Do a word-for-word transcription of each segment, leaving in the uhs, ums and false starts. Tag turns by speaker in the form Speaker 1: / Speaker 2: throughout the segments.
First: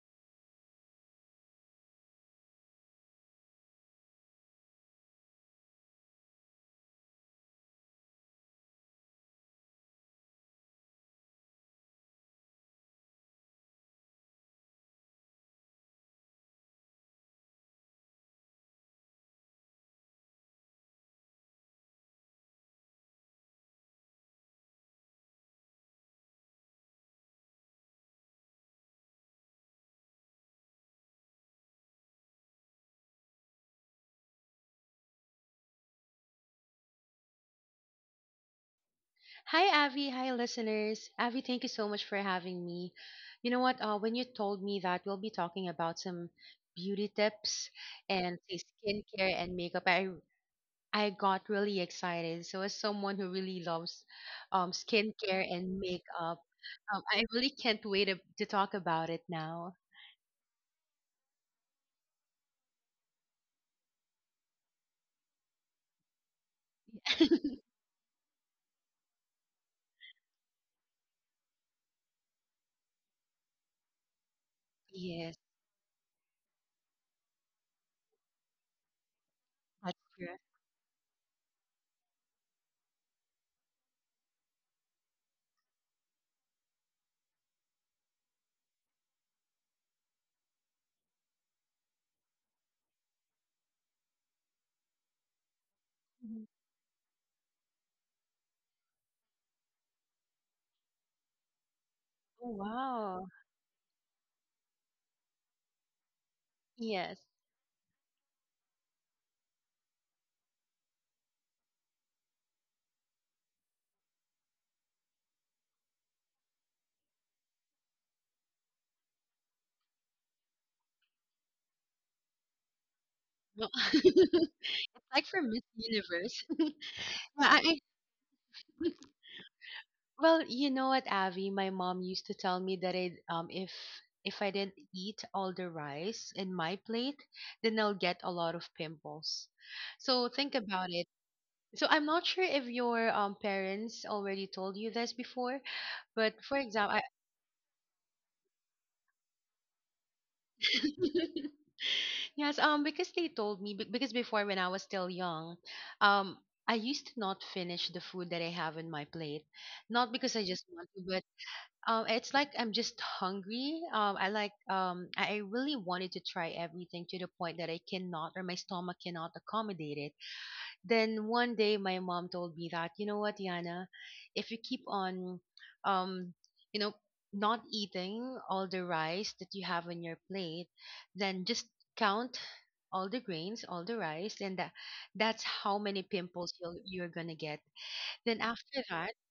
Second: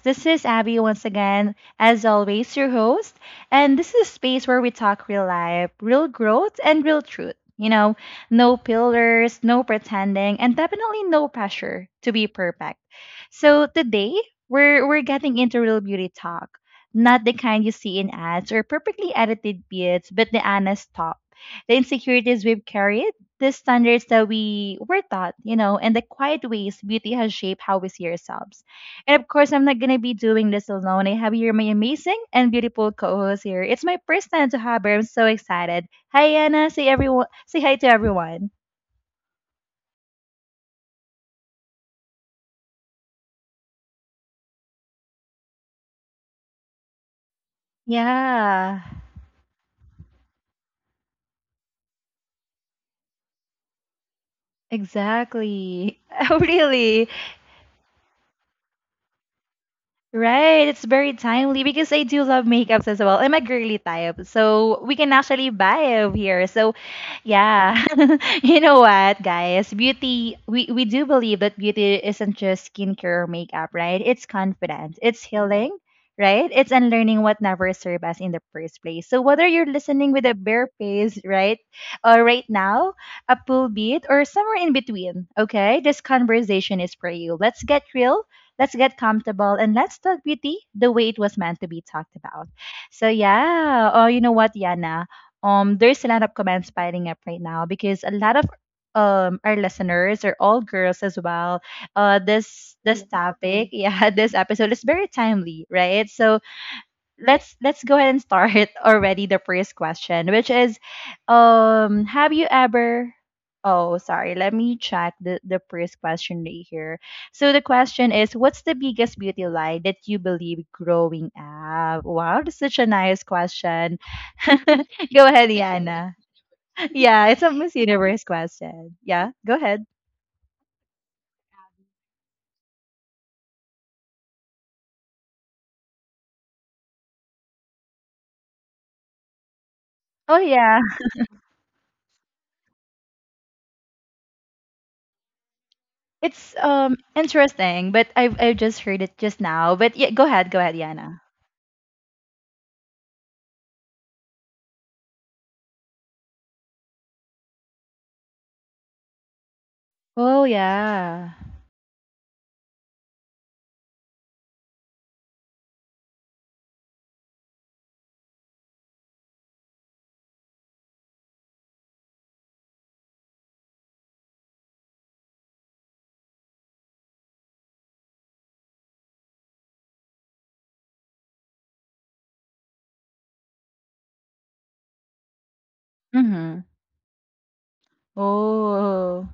Speaker 1: This is Abby once again, as always, your host, and this is a space where we talk real life, real growth, and real truth. You know, no pillars, no pretending, and definitely no pressure to be perfect. So today we're we're getting into real beauty talk. Not the kind you see in ads or perfectly edited bits, but the honest talk. The insecurities we've carried, the standards that we were taught, you know, and the quiet ways beauty has shaped how we see ourselves. And of course, I'm not going to be doing this alone. I have here my amazing and beautiful co-host here. It's my first time to have her. I'm so excited. Hi, Anna. Say everyone. Say hi to everyone.
Speaker 2: Hi, Avi. Hi, listeners. Avi, thank you so much for having me. You know what? Uh, when you told me that we'll be talking about some beauty tips and say
Speaker 1: Yeah,
Speaker 2: skincare and makeup, I I got really excited. So, as someone who really loves um, skincare and
Speaker 1: exactly. Oh,
Speaker 2: makeup, um,
Speaker 1: really?
Speaker 2: I really can't wait to, to talk about it now.
Speaker 1: Right, it's very timely because I do love makeups as well. I'm a girly type, so we can actually buy over here. So, yeah, you know what, guys? Beauty, we, we do believe that beauty isn't just skincare or makeup, right? It's confidence, it's
Speaker 2: Yes,
Speaker 1: healing, right? It's unlearning what never served us in the first place. So, whether you're
Speaker 2: that's
Speaker 1: listening with a
Speaker 2: true.
Speaker 1: bare face, right, or right now, a pool beat, or somewhere in between, okay, this conversation is for you. Let's get real. Let's get comfortable and let's talk beauty the way it was meant to be talked about. So yeah. Oh, you know what, Yana? Um, there's a lot of
Speaker 2: Mhm.
Speaker 1: comments piling up right now because a lot of um our listeners are all girls as well. Uh,
Speaker 2: Oh,
Speaker 1: this this
Speaker 2: wow.
Speaker 1: topic, yeah, this episode is very timely, right? So
Speaker 2: Yes.
Speaker 1: let's let's go ahead and start already the first question, which is, um, have you ever? Oh, sorry. Let me check the the first question right here. So the question is, what's the biggest beauty lie that you believe growing up? Wow, that's such a nice
Speaker 2: No.
Speaker 1: question.
Speaker 2: It's
Speaker 1: Go
Speaker 2: like for
Speaker 1: ahead,
Speaker 2: Miss
Speaker 1: Yana.
Speaker 2: Universe.
Speaker 1: Yeah, it's a
Speaker 2: Yeah,
Speaker 1: Miss
Speaker 2: I,
Speaker 1: Universe question. Yeah, go ahead.
Speaker 2: Well, you know what, Avi? My mom used to tell me that it, um, if if I didn't eat all the rice in my plate, then I'll get a lot of pimples. So
Speaker 1: Oh
Speaker 2: think
Speaker 1: yeah,
Speaker 2: about it. So I'm not sure if your um, parents already told you this before, but
Speaker 1: it's
Speaker 2: for
Speaker 1: um
Speaker 2: example, I,
Speaker 1: interesting, but I I just heard it just now. But yeah, go ahead, go ahead, Yana.
Speaker 2: yes, um, because they told me be- because before when I was still young, um, I used to not finish the food that I have in my plate, not because
Speaker 1: Oh
Speaker 2: I just want to.
Speaker 1: yeah.
Speaker 2: Um, it's like I'm just hungry. Um, I like um, I I really wanted to try everything to the point that I cannot or my stomach cannot accommodate it. Then one day my mom told me that, you know what, Yana, if you keep on, um, you know, not eating all the rice that you have on your plate, then just count all the grains, all the rice, and that that's how many pimples
Speaker 1: Mhm.
Speaker 2: you'll, you're gonna get. Then after that,
Speaker 1: Oh,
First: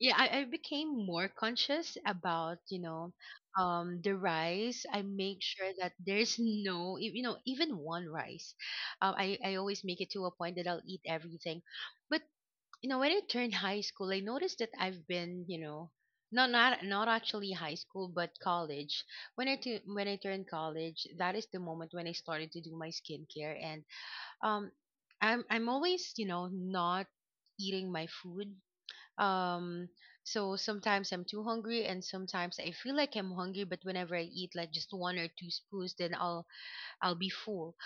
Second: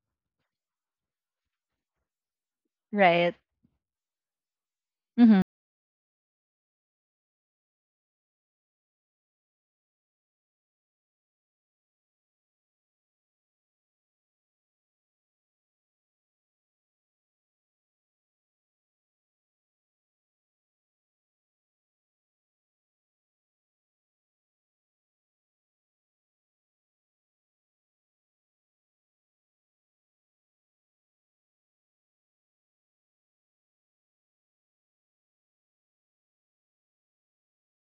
Speaker 2: yeah, I, I became more conscious about, you know,
Speaker 1: right.
Speaker 2: um the rice. I make
Speaker 1: Mhm.
Speaker 2: sure that there's no y- you know, even one rice. um, I, I always make it to a point that I'll eat everything. But you know, when I turned high school, I noticed that I've been, you know, not not not actually high school, but college. When I tu- when I turned college, that is the moment when I started to do my skincare, and um, I'm I'm always, you know, not eating my food. um, so sometimes I'm too hungry, and sometimes I feel like I'm hungry, but whenever I eat like just one or two spoons, then I'll I'll be full.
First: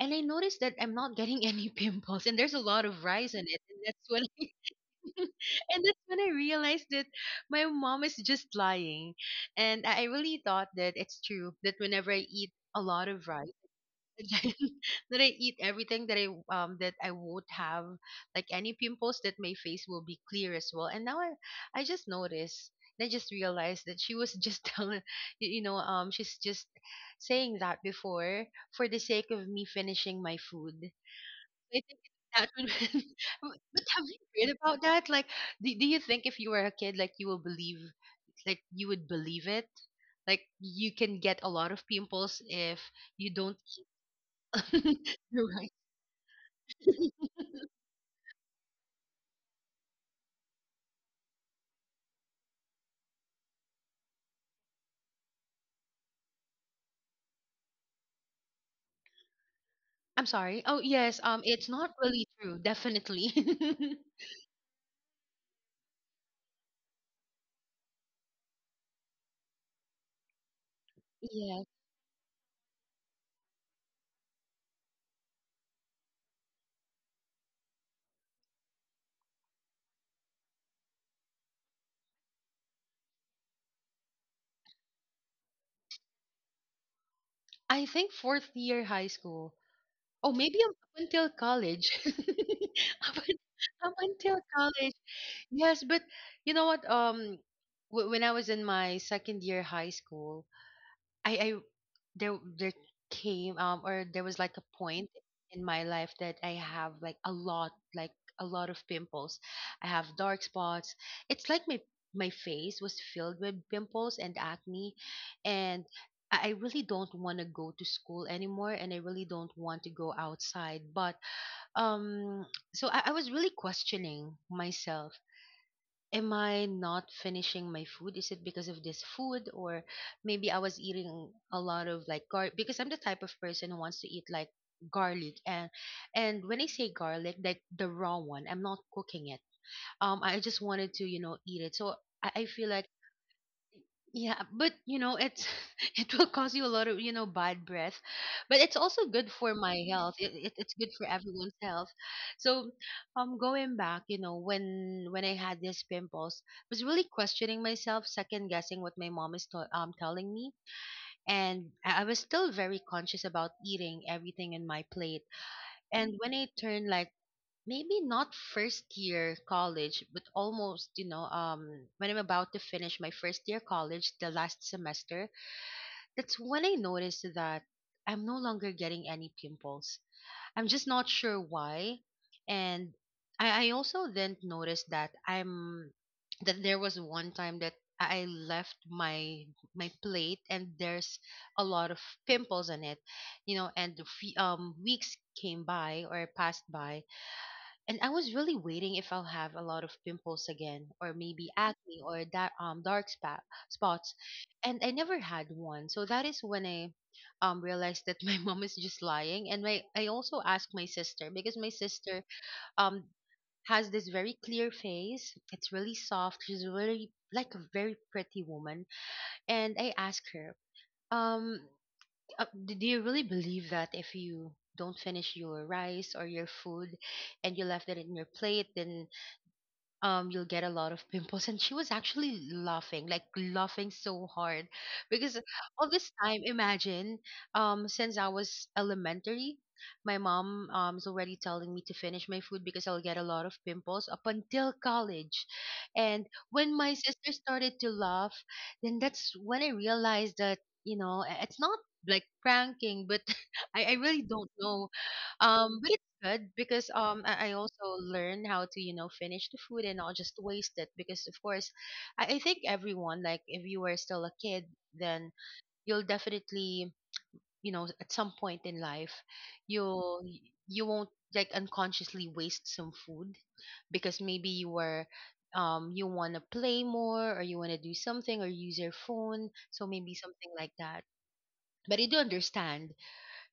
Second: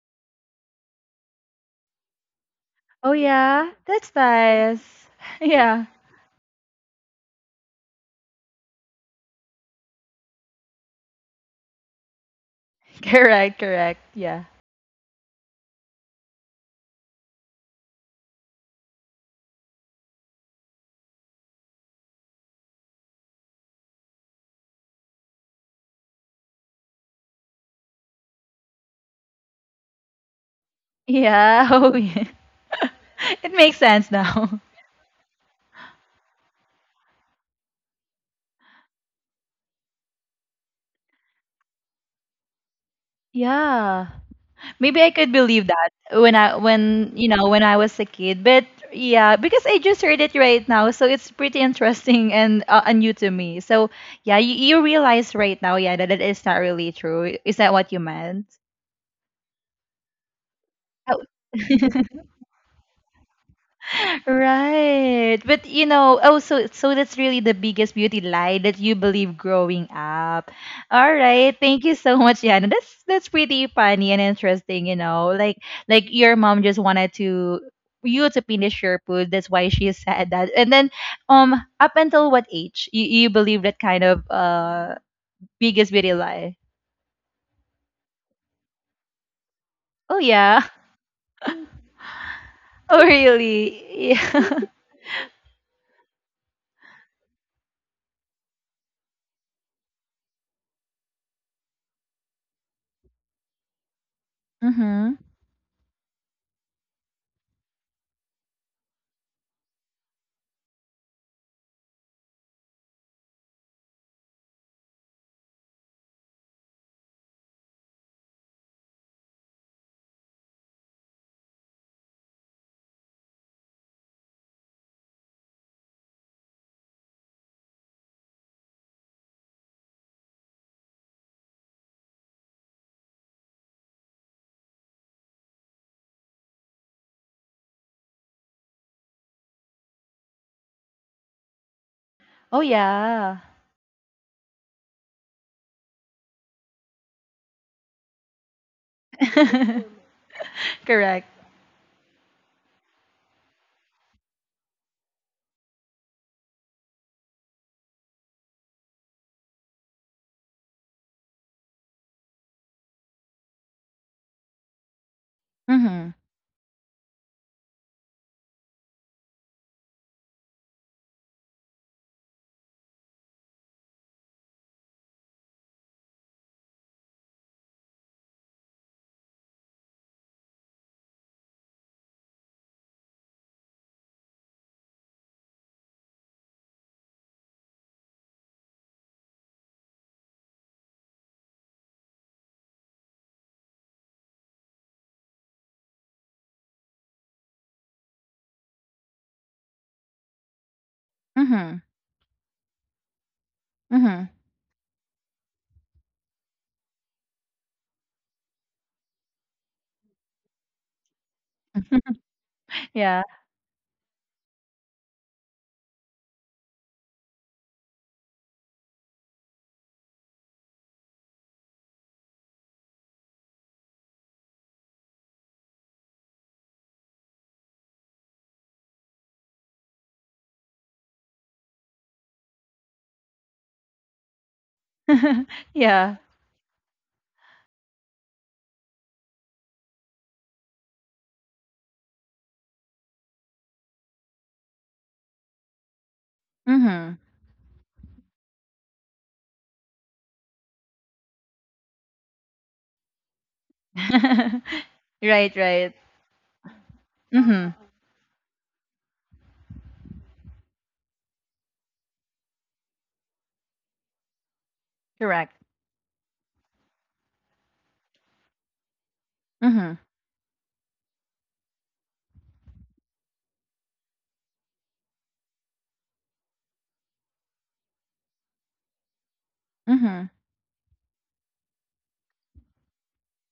Speaker 2: And I noticed that I'm not getting any pimples, and there's a lot of
Speaker 1: Oh
Speaker 2: rice in it,
Speaker 1: yeah,
Speaker 2: and that's
Speaker 1: that's
Speaker 2: when
Speaker 1: nice.
Speaker 2: and
Speaker 1: Yeah.
Speaker 2: that's when I realized that my mom is just lying, and I I really thought that it's true that whenever I eat a lot of rice
Speaker 1: Correct, correct. Yeah.
Speaker 2: that I eat everything, that I um that I won't have like any pimples, that my face will be clear as well. And now I I just noticed and I just realized that she was just telling you you know, um she's just saying that before for the sake of me finishing my food.
Speaker 1: Yeah.
Speaker 2: I
Speaker 1: Oh
Speaker 2: think
Speaker 1: yeah.
Speaker 2: that would
Speaker 1: It makes
Speaker 2: but have
Speaker 1: sense
Speaker 2: you read
Speaker 1: now.
Speaker 2: about that? Like do, do you think if you were a kid like you will believe, like you would believe it? Like you can get a lot of pimples if you don't
Speaker 1: Yeah. Maybe I could
Speaker 2: you're
Speaker 1: believe
Speaker 2: right.
Speaker 1: that when I when you know when I was a kid, but yeah, because I just heard it right now, so it's pretty interesting and uh, and new to me. So yeah, you, you realize right now, yeah, that it is not really true. Is that what you meant?
Speaker 2: I'm sorry. Oh,
Speaker 1: Oh.
Speaker 2: yes. Um, it's not really true. Definitely.
Speaker 1: Right. But you know, oh so so that's really the biggest beauty lie that you believe growing up. All right.
Speaker 2: Yeah.
Speaker 1: Thank you so much, Yana. That's that's pretty funny and interesting, you know. Like like your mom just wanted to you to finish your food. That's why she said that. And then um up until what age you, you believe that kind of uh biggest beauty lie?
Speaker 2: I think fourth year high school.
Speaker 1: Oh
Speaker 2: Oh, maybe
Speaker 1: yeah.
Speaker 2: up until college.
Speaker 1: Oh
Speaker 2: up, un- up
Speaker 1: really?
Speaker 2: until
Speaker 1: Yeah.
Speaker 2: college. Yes, but you know what? Um, w- when I was in my second year high school, I I there there came um or there was like a point
Speaker 1: Mhm.
Speaker 2: in my life that I have like a lot like a lot of pimples. I have dark spots. It's like my my face was filled with pimples and acne, and I I really don't want to go to school anymore, and I really don't want to go outside. But um so I, I was really questioning myself, am I not finishing my food? Is it because of this food or maybe I was eating a lot of like gar, because I'm the type of person who wants to eat like garlic, and and when I say garlic, like the raw one, I'm not cooking it. Um, I just wanted to, you know, eat it. So I, I
Speaker 1: Oh
Speaker 2: feel like
Speaker 1: yeah.
Speaker 2: yeah, but you know, it's it will cause you a lot of, you know, bad breath. But it's also good for my health. It, it it's good for
Speaker 1: Correct.
Speaker 2: everyone's health. So, um going back, you know, when when I had these pimples, I was really questioning myself, second guessing what my mom is to, um telling me, and I I was still very conscious about eating everything in my plate.
Speaker 1: Mm-hmm.
Speaker 2: And when I turned like maybe not first year college, but almost, you know, um, when I'm about to finish my first year college, the last semester, that's when I noticed that I'm no longer getting any pimples. I'm just not sure why. And I, I also then noticed that I'm that there was one time that I left my my plate and there's a lot of pimples on it, you know, and the fe- um weeks came by or passed by, and I was really waiting if I'll have a lot of pimples again, or maybe
Speaker 1: Mm-hmm.
Speaker 2: acne, or that um dark spot spots,
Speaker 1: Mhm.
Speaker 2: and I never had one. So that is when I um realized that my mom is just lying. And my I also asked my sister, because my sister um
Speaker 1: Yeah.
Speaker 2: has this very clear face. It's really soft. She's really like a very pretty woman. And I asked her, um, uh, d- do you really believe that if you don't finish your rice or your food and you left it in your plate, then um you'll get a lot of pimples? And she was actually laughing, like laughing so hard, because all this
Speaker 1: Yeah.
Speaker 2: time, imagine, um since I was elementary, my mom um is already telling me to finish my food because I'll get a lot of pimples, up until college. And when my
Speaker 1: Mhm.
Speaker 2: sister started to laugh, then that's when I realized that, you know, i- it's not like pranking, but I, I really don't know.
Speaker 1: Right,
Speaker 2: Um
Speaker 1: right.
Speaker 2: but good, because um I, I
Speaker 1: Mhm.
Speaker 2: also learn how to, you know, finish the food and not just waste it, because of course I, I think everyone, like if you were still a kid, then
Speaker 1: Correct.
Speaker 2: you'll definitely, you know, at some point in life,
Speaker 1: Mhm.
Speaker 2: you'll you won't like unconsciously waste some food, because maybe you were, um you want to play more or you want to do something or use your phone, so maybe
Speaker 1: Mhm.
Speaker 2: something like that. But I do understand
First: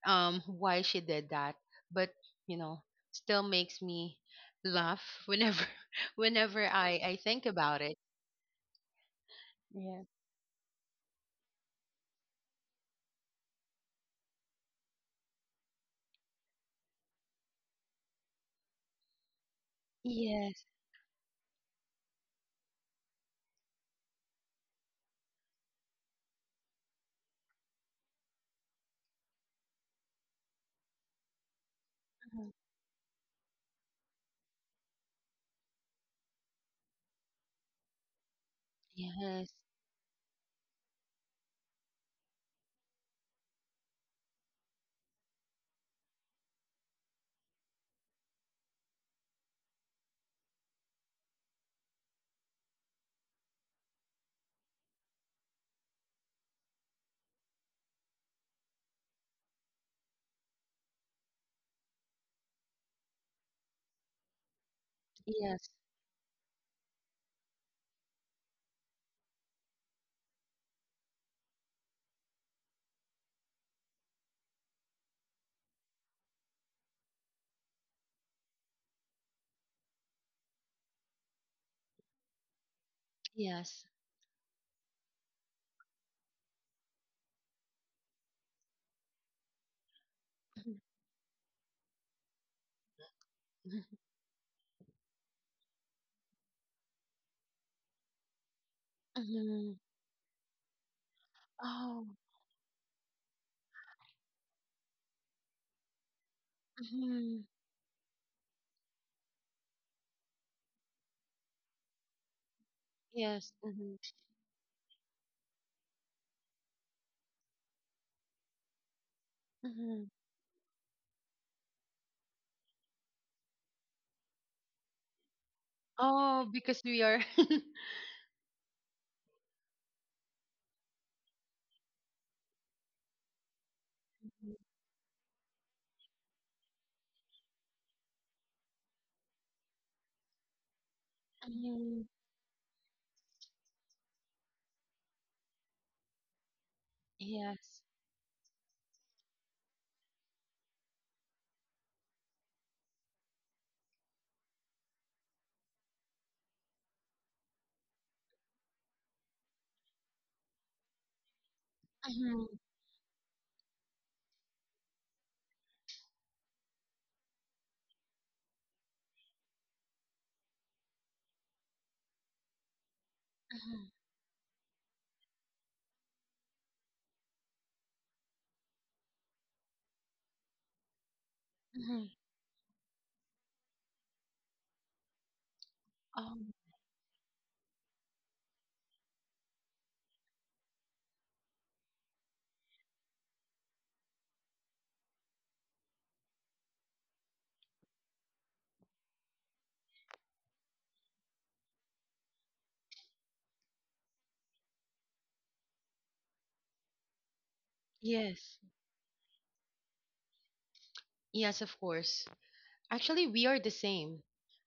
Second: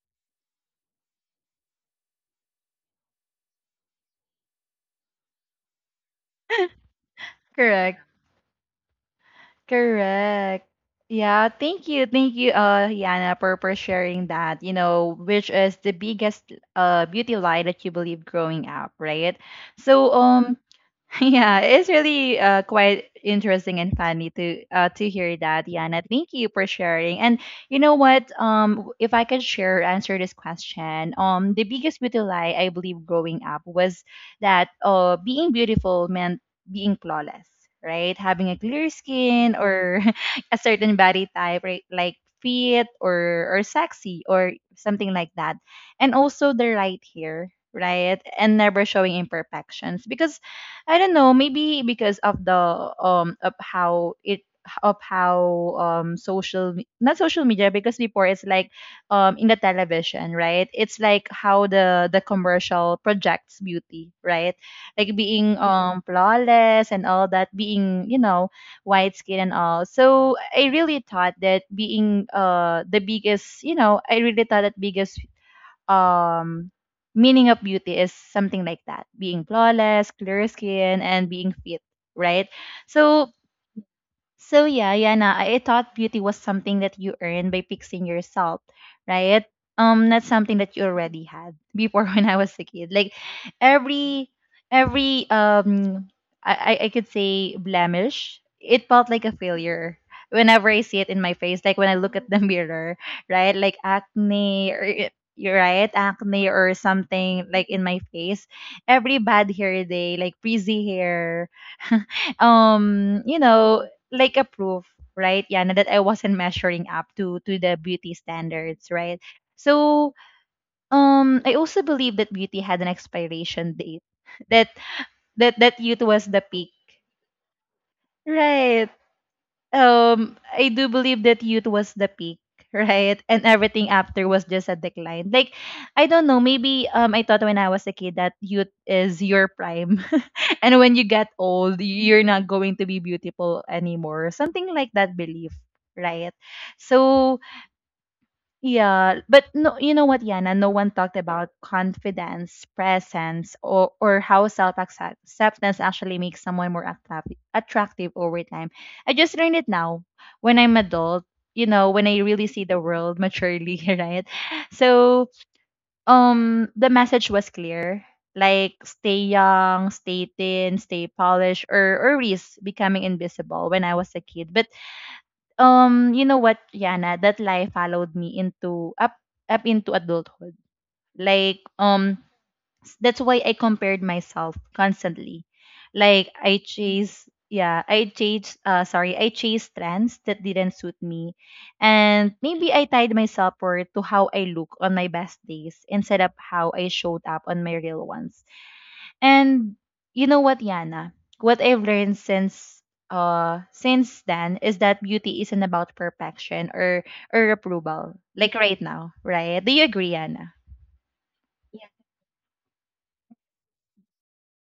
Speaker 2: um why she did that. But you know, still makes me laugh whenever whenever i i think about it.
Speaker 1: Correct.
Speaker 2: Yeah.
Speaker 1: Correct. Yeah, thank you. Thank you, uh, Yana, for, for sharing that, you know, which is the biggest uh beauty lie that you believe growing up, right? So, um,
Speaker 2: Yes.
Speaker 1: yeah, it's really uh, quite interesting and funny to uh, to hear that, Yana. Thank you for sharing. And you know what? Um, if I could share answer this question, um, the biggest beauty
Speaker 2: Mhm.
Speaker 1: lie I believe growing up was that uh, being beautiful meant being flawless, right? Having a clear
Speaker 2: Yes.
Speaker 1: skin or a certain body type, right? Like fit or or sexy or something like that, and also the right hair, right? And never showing imperfections because I don't know, maybe because of the um of how it of how um social me- not social media because before it's like um in the television, right? It's like how the the commercial projects beauty, right? Like being
Speaker 2: Yes.
Speaker 1: um flawless and all that, being you know white skin and all. So I really thought that being uh the biggest you know I really thought that biggest um meaning of beauty is something like that, being flawless, clear skin and being fit, right? So
Speaker 2: Yes.
Speaker 1: so yeah, Yana, I I thought beauty was something that you earned by fixing yourself, right? Um, not something
Speaker 2: Mhm.
Speaker 1: that you already had before when I was a kid. Like every every um I, I I could say blemish, it felt like a
Speaker 2: Mhm.
Speaker 1: failure whenever I see it in my face, like when I
Speaker 2: Oh.
Speaker 1: look at the mirror, right? Like acne or y- you're right, acne or
Speaker 2: Mhm.
Speaker 1: something like in my face. Every bad hair day, like frizzy hair, um you
Speaker 2: Yes.
Speaker 1: know
Speaker 2: Mhm.
Speaker 1: like a proof, right, Yana, that I wasn't measuring up to to the beauty standards, right?
Speaker 2: Mhm.
Speaker 1: So um I also believe that beauty had an expiration date. That that that youth was the
Speaker 2: Oh,
Speaker 1: peak.
Speaker 2: because we are
Speaker 1: Right. Um, I do believe that youth was the peak, right? And everything after was just a decline. Like I don't know, maybe um I thought when I was a kid that youth is your prime and when you get old,
Speaker 2: mhm.
Speaker 1: you're not going to be beautiful anymore. Something like that belief, right? So,
Speaker 2: Yes.
Speaker 1: yeah, but no, you know what, Yana? No one talked about confidence, presence, or, or how self acceptance actually makes someone more attractive, attractive over time. I just learned it now when I'm adult, you know, when I really
Speaker 2: Mhm.
Speaker 1: see the world maturely, right? So, um the message was clear, like stay young, stay thin, stay polished, or or risk becoming invisible when
Speaker 2: Mhm.
Speaker 1: I was a kid. But um you know what, Yana, that lie followed me into up up into adulthood. Like
Speaker 2: Mhm.
Speaker 1: um that's why I compared myself constantly. Like
Speaker 2: Oh.
Speaker 1: I chase yeah, I chase uh sorry, I chase trends that didn't suit me. And maybe I tied myself or to how I look on my best days instead of how I showed up on my real ones. And you know what, Yana? What I've learned since uh since then is that beauty isn't about perfection or or approval. Like
Speaker 2: Yes,
Speaker 1: right now, right? Do you agree, Yana?
Speaker 2: yes, of
Speaker 1: Yeah.
Speaker 2: course. Actually, we are the same.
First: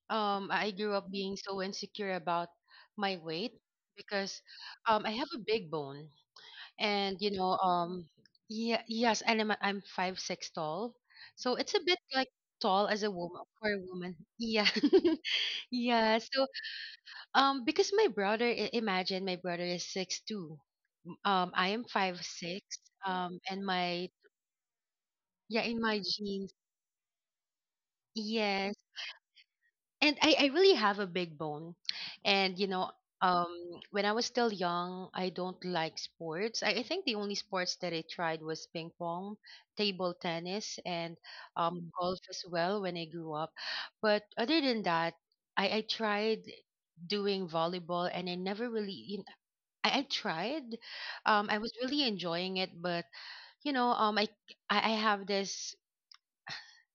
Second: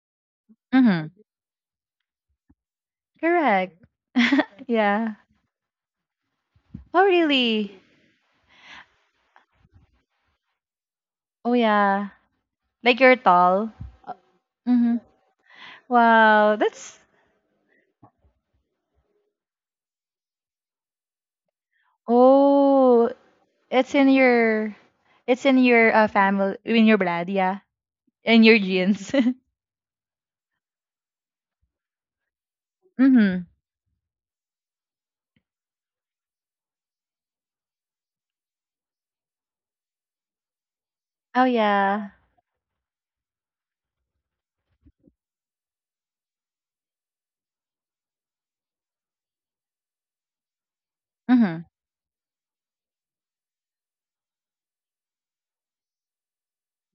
Speaker 2: um I grew
Speaker 1: Mm-hmm.
Speaker 2: up being so insecure about my weight,
Speaker 1: Correct.
Speaker 2: because um I
Speaker 1: Yeah.
Speaker 2: have a big bone,
Speaker 1: Oh,
Speaker 2: and you know,
Speaker 1: really?
Speaker 2: um yeah, yes, and I'm I'm five six tall,
Speaker 1: Oh,
Speaker 2: so it's a bit
Speaker 1: yeah.
Speaker 2: like tall
Speaker 1: Like
Speaker 2: as a
Speaker 1: you're
Speaker 2: woman, for
Speaker 1: tall.
Speaker 2: a woman, yeah.
Speaker 1: Mm-hmm.
Speaker 2: Yeah, so
Speaker 1: Wow, that's
Speaker 2: um because my brother, i- imagine, my brother is six two, um I am five six,
Speaker 1: oh,
Speaker 2: um and
Speaker 1: it's
Speaker 2: my
Speaker 1: in your, it's in
Speaker 2: yeah, in
Speaker 1: your
Speaker 2: my
Speaker 1: uh,
Speaker 2: jeans,
Speaker 1: family, in your blood, yeah, in your
Speaker 2: yes.
Speaker 1: genes.
Speaker 2: And I, I really have a big bone, and you know,
Speaker 1: Mm-hmm.
Speaker 2: um when I was still young, I don't like sports. I, I think the only sports that I tried was ping pong, table tennis, and
Speaker 1: Oh
Speaker 2: um Mm,
Speaker 1: yeah.
Speaker 2: golf as well when I grew up. But other than that, i, I tried doing volleyball, and I never really, you know, I, I tried, um I
Speaker 1: Mm-hmm.
Speaker 2: was really enjoying it, but you know, um i i I have this,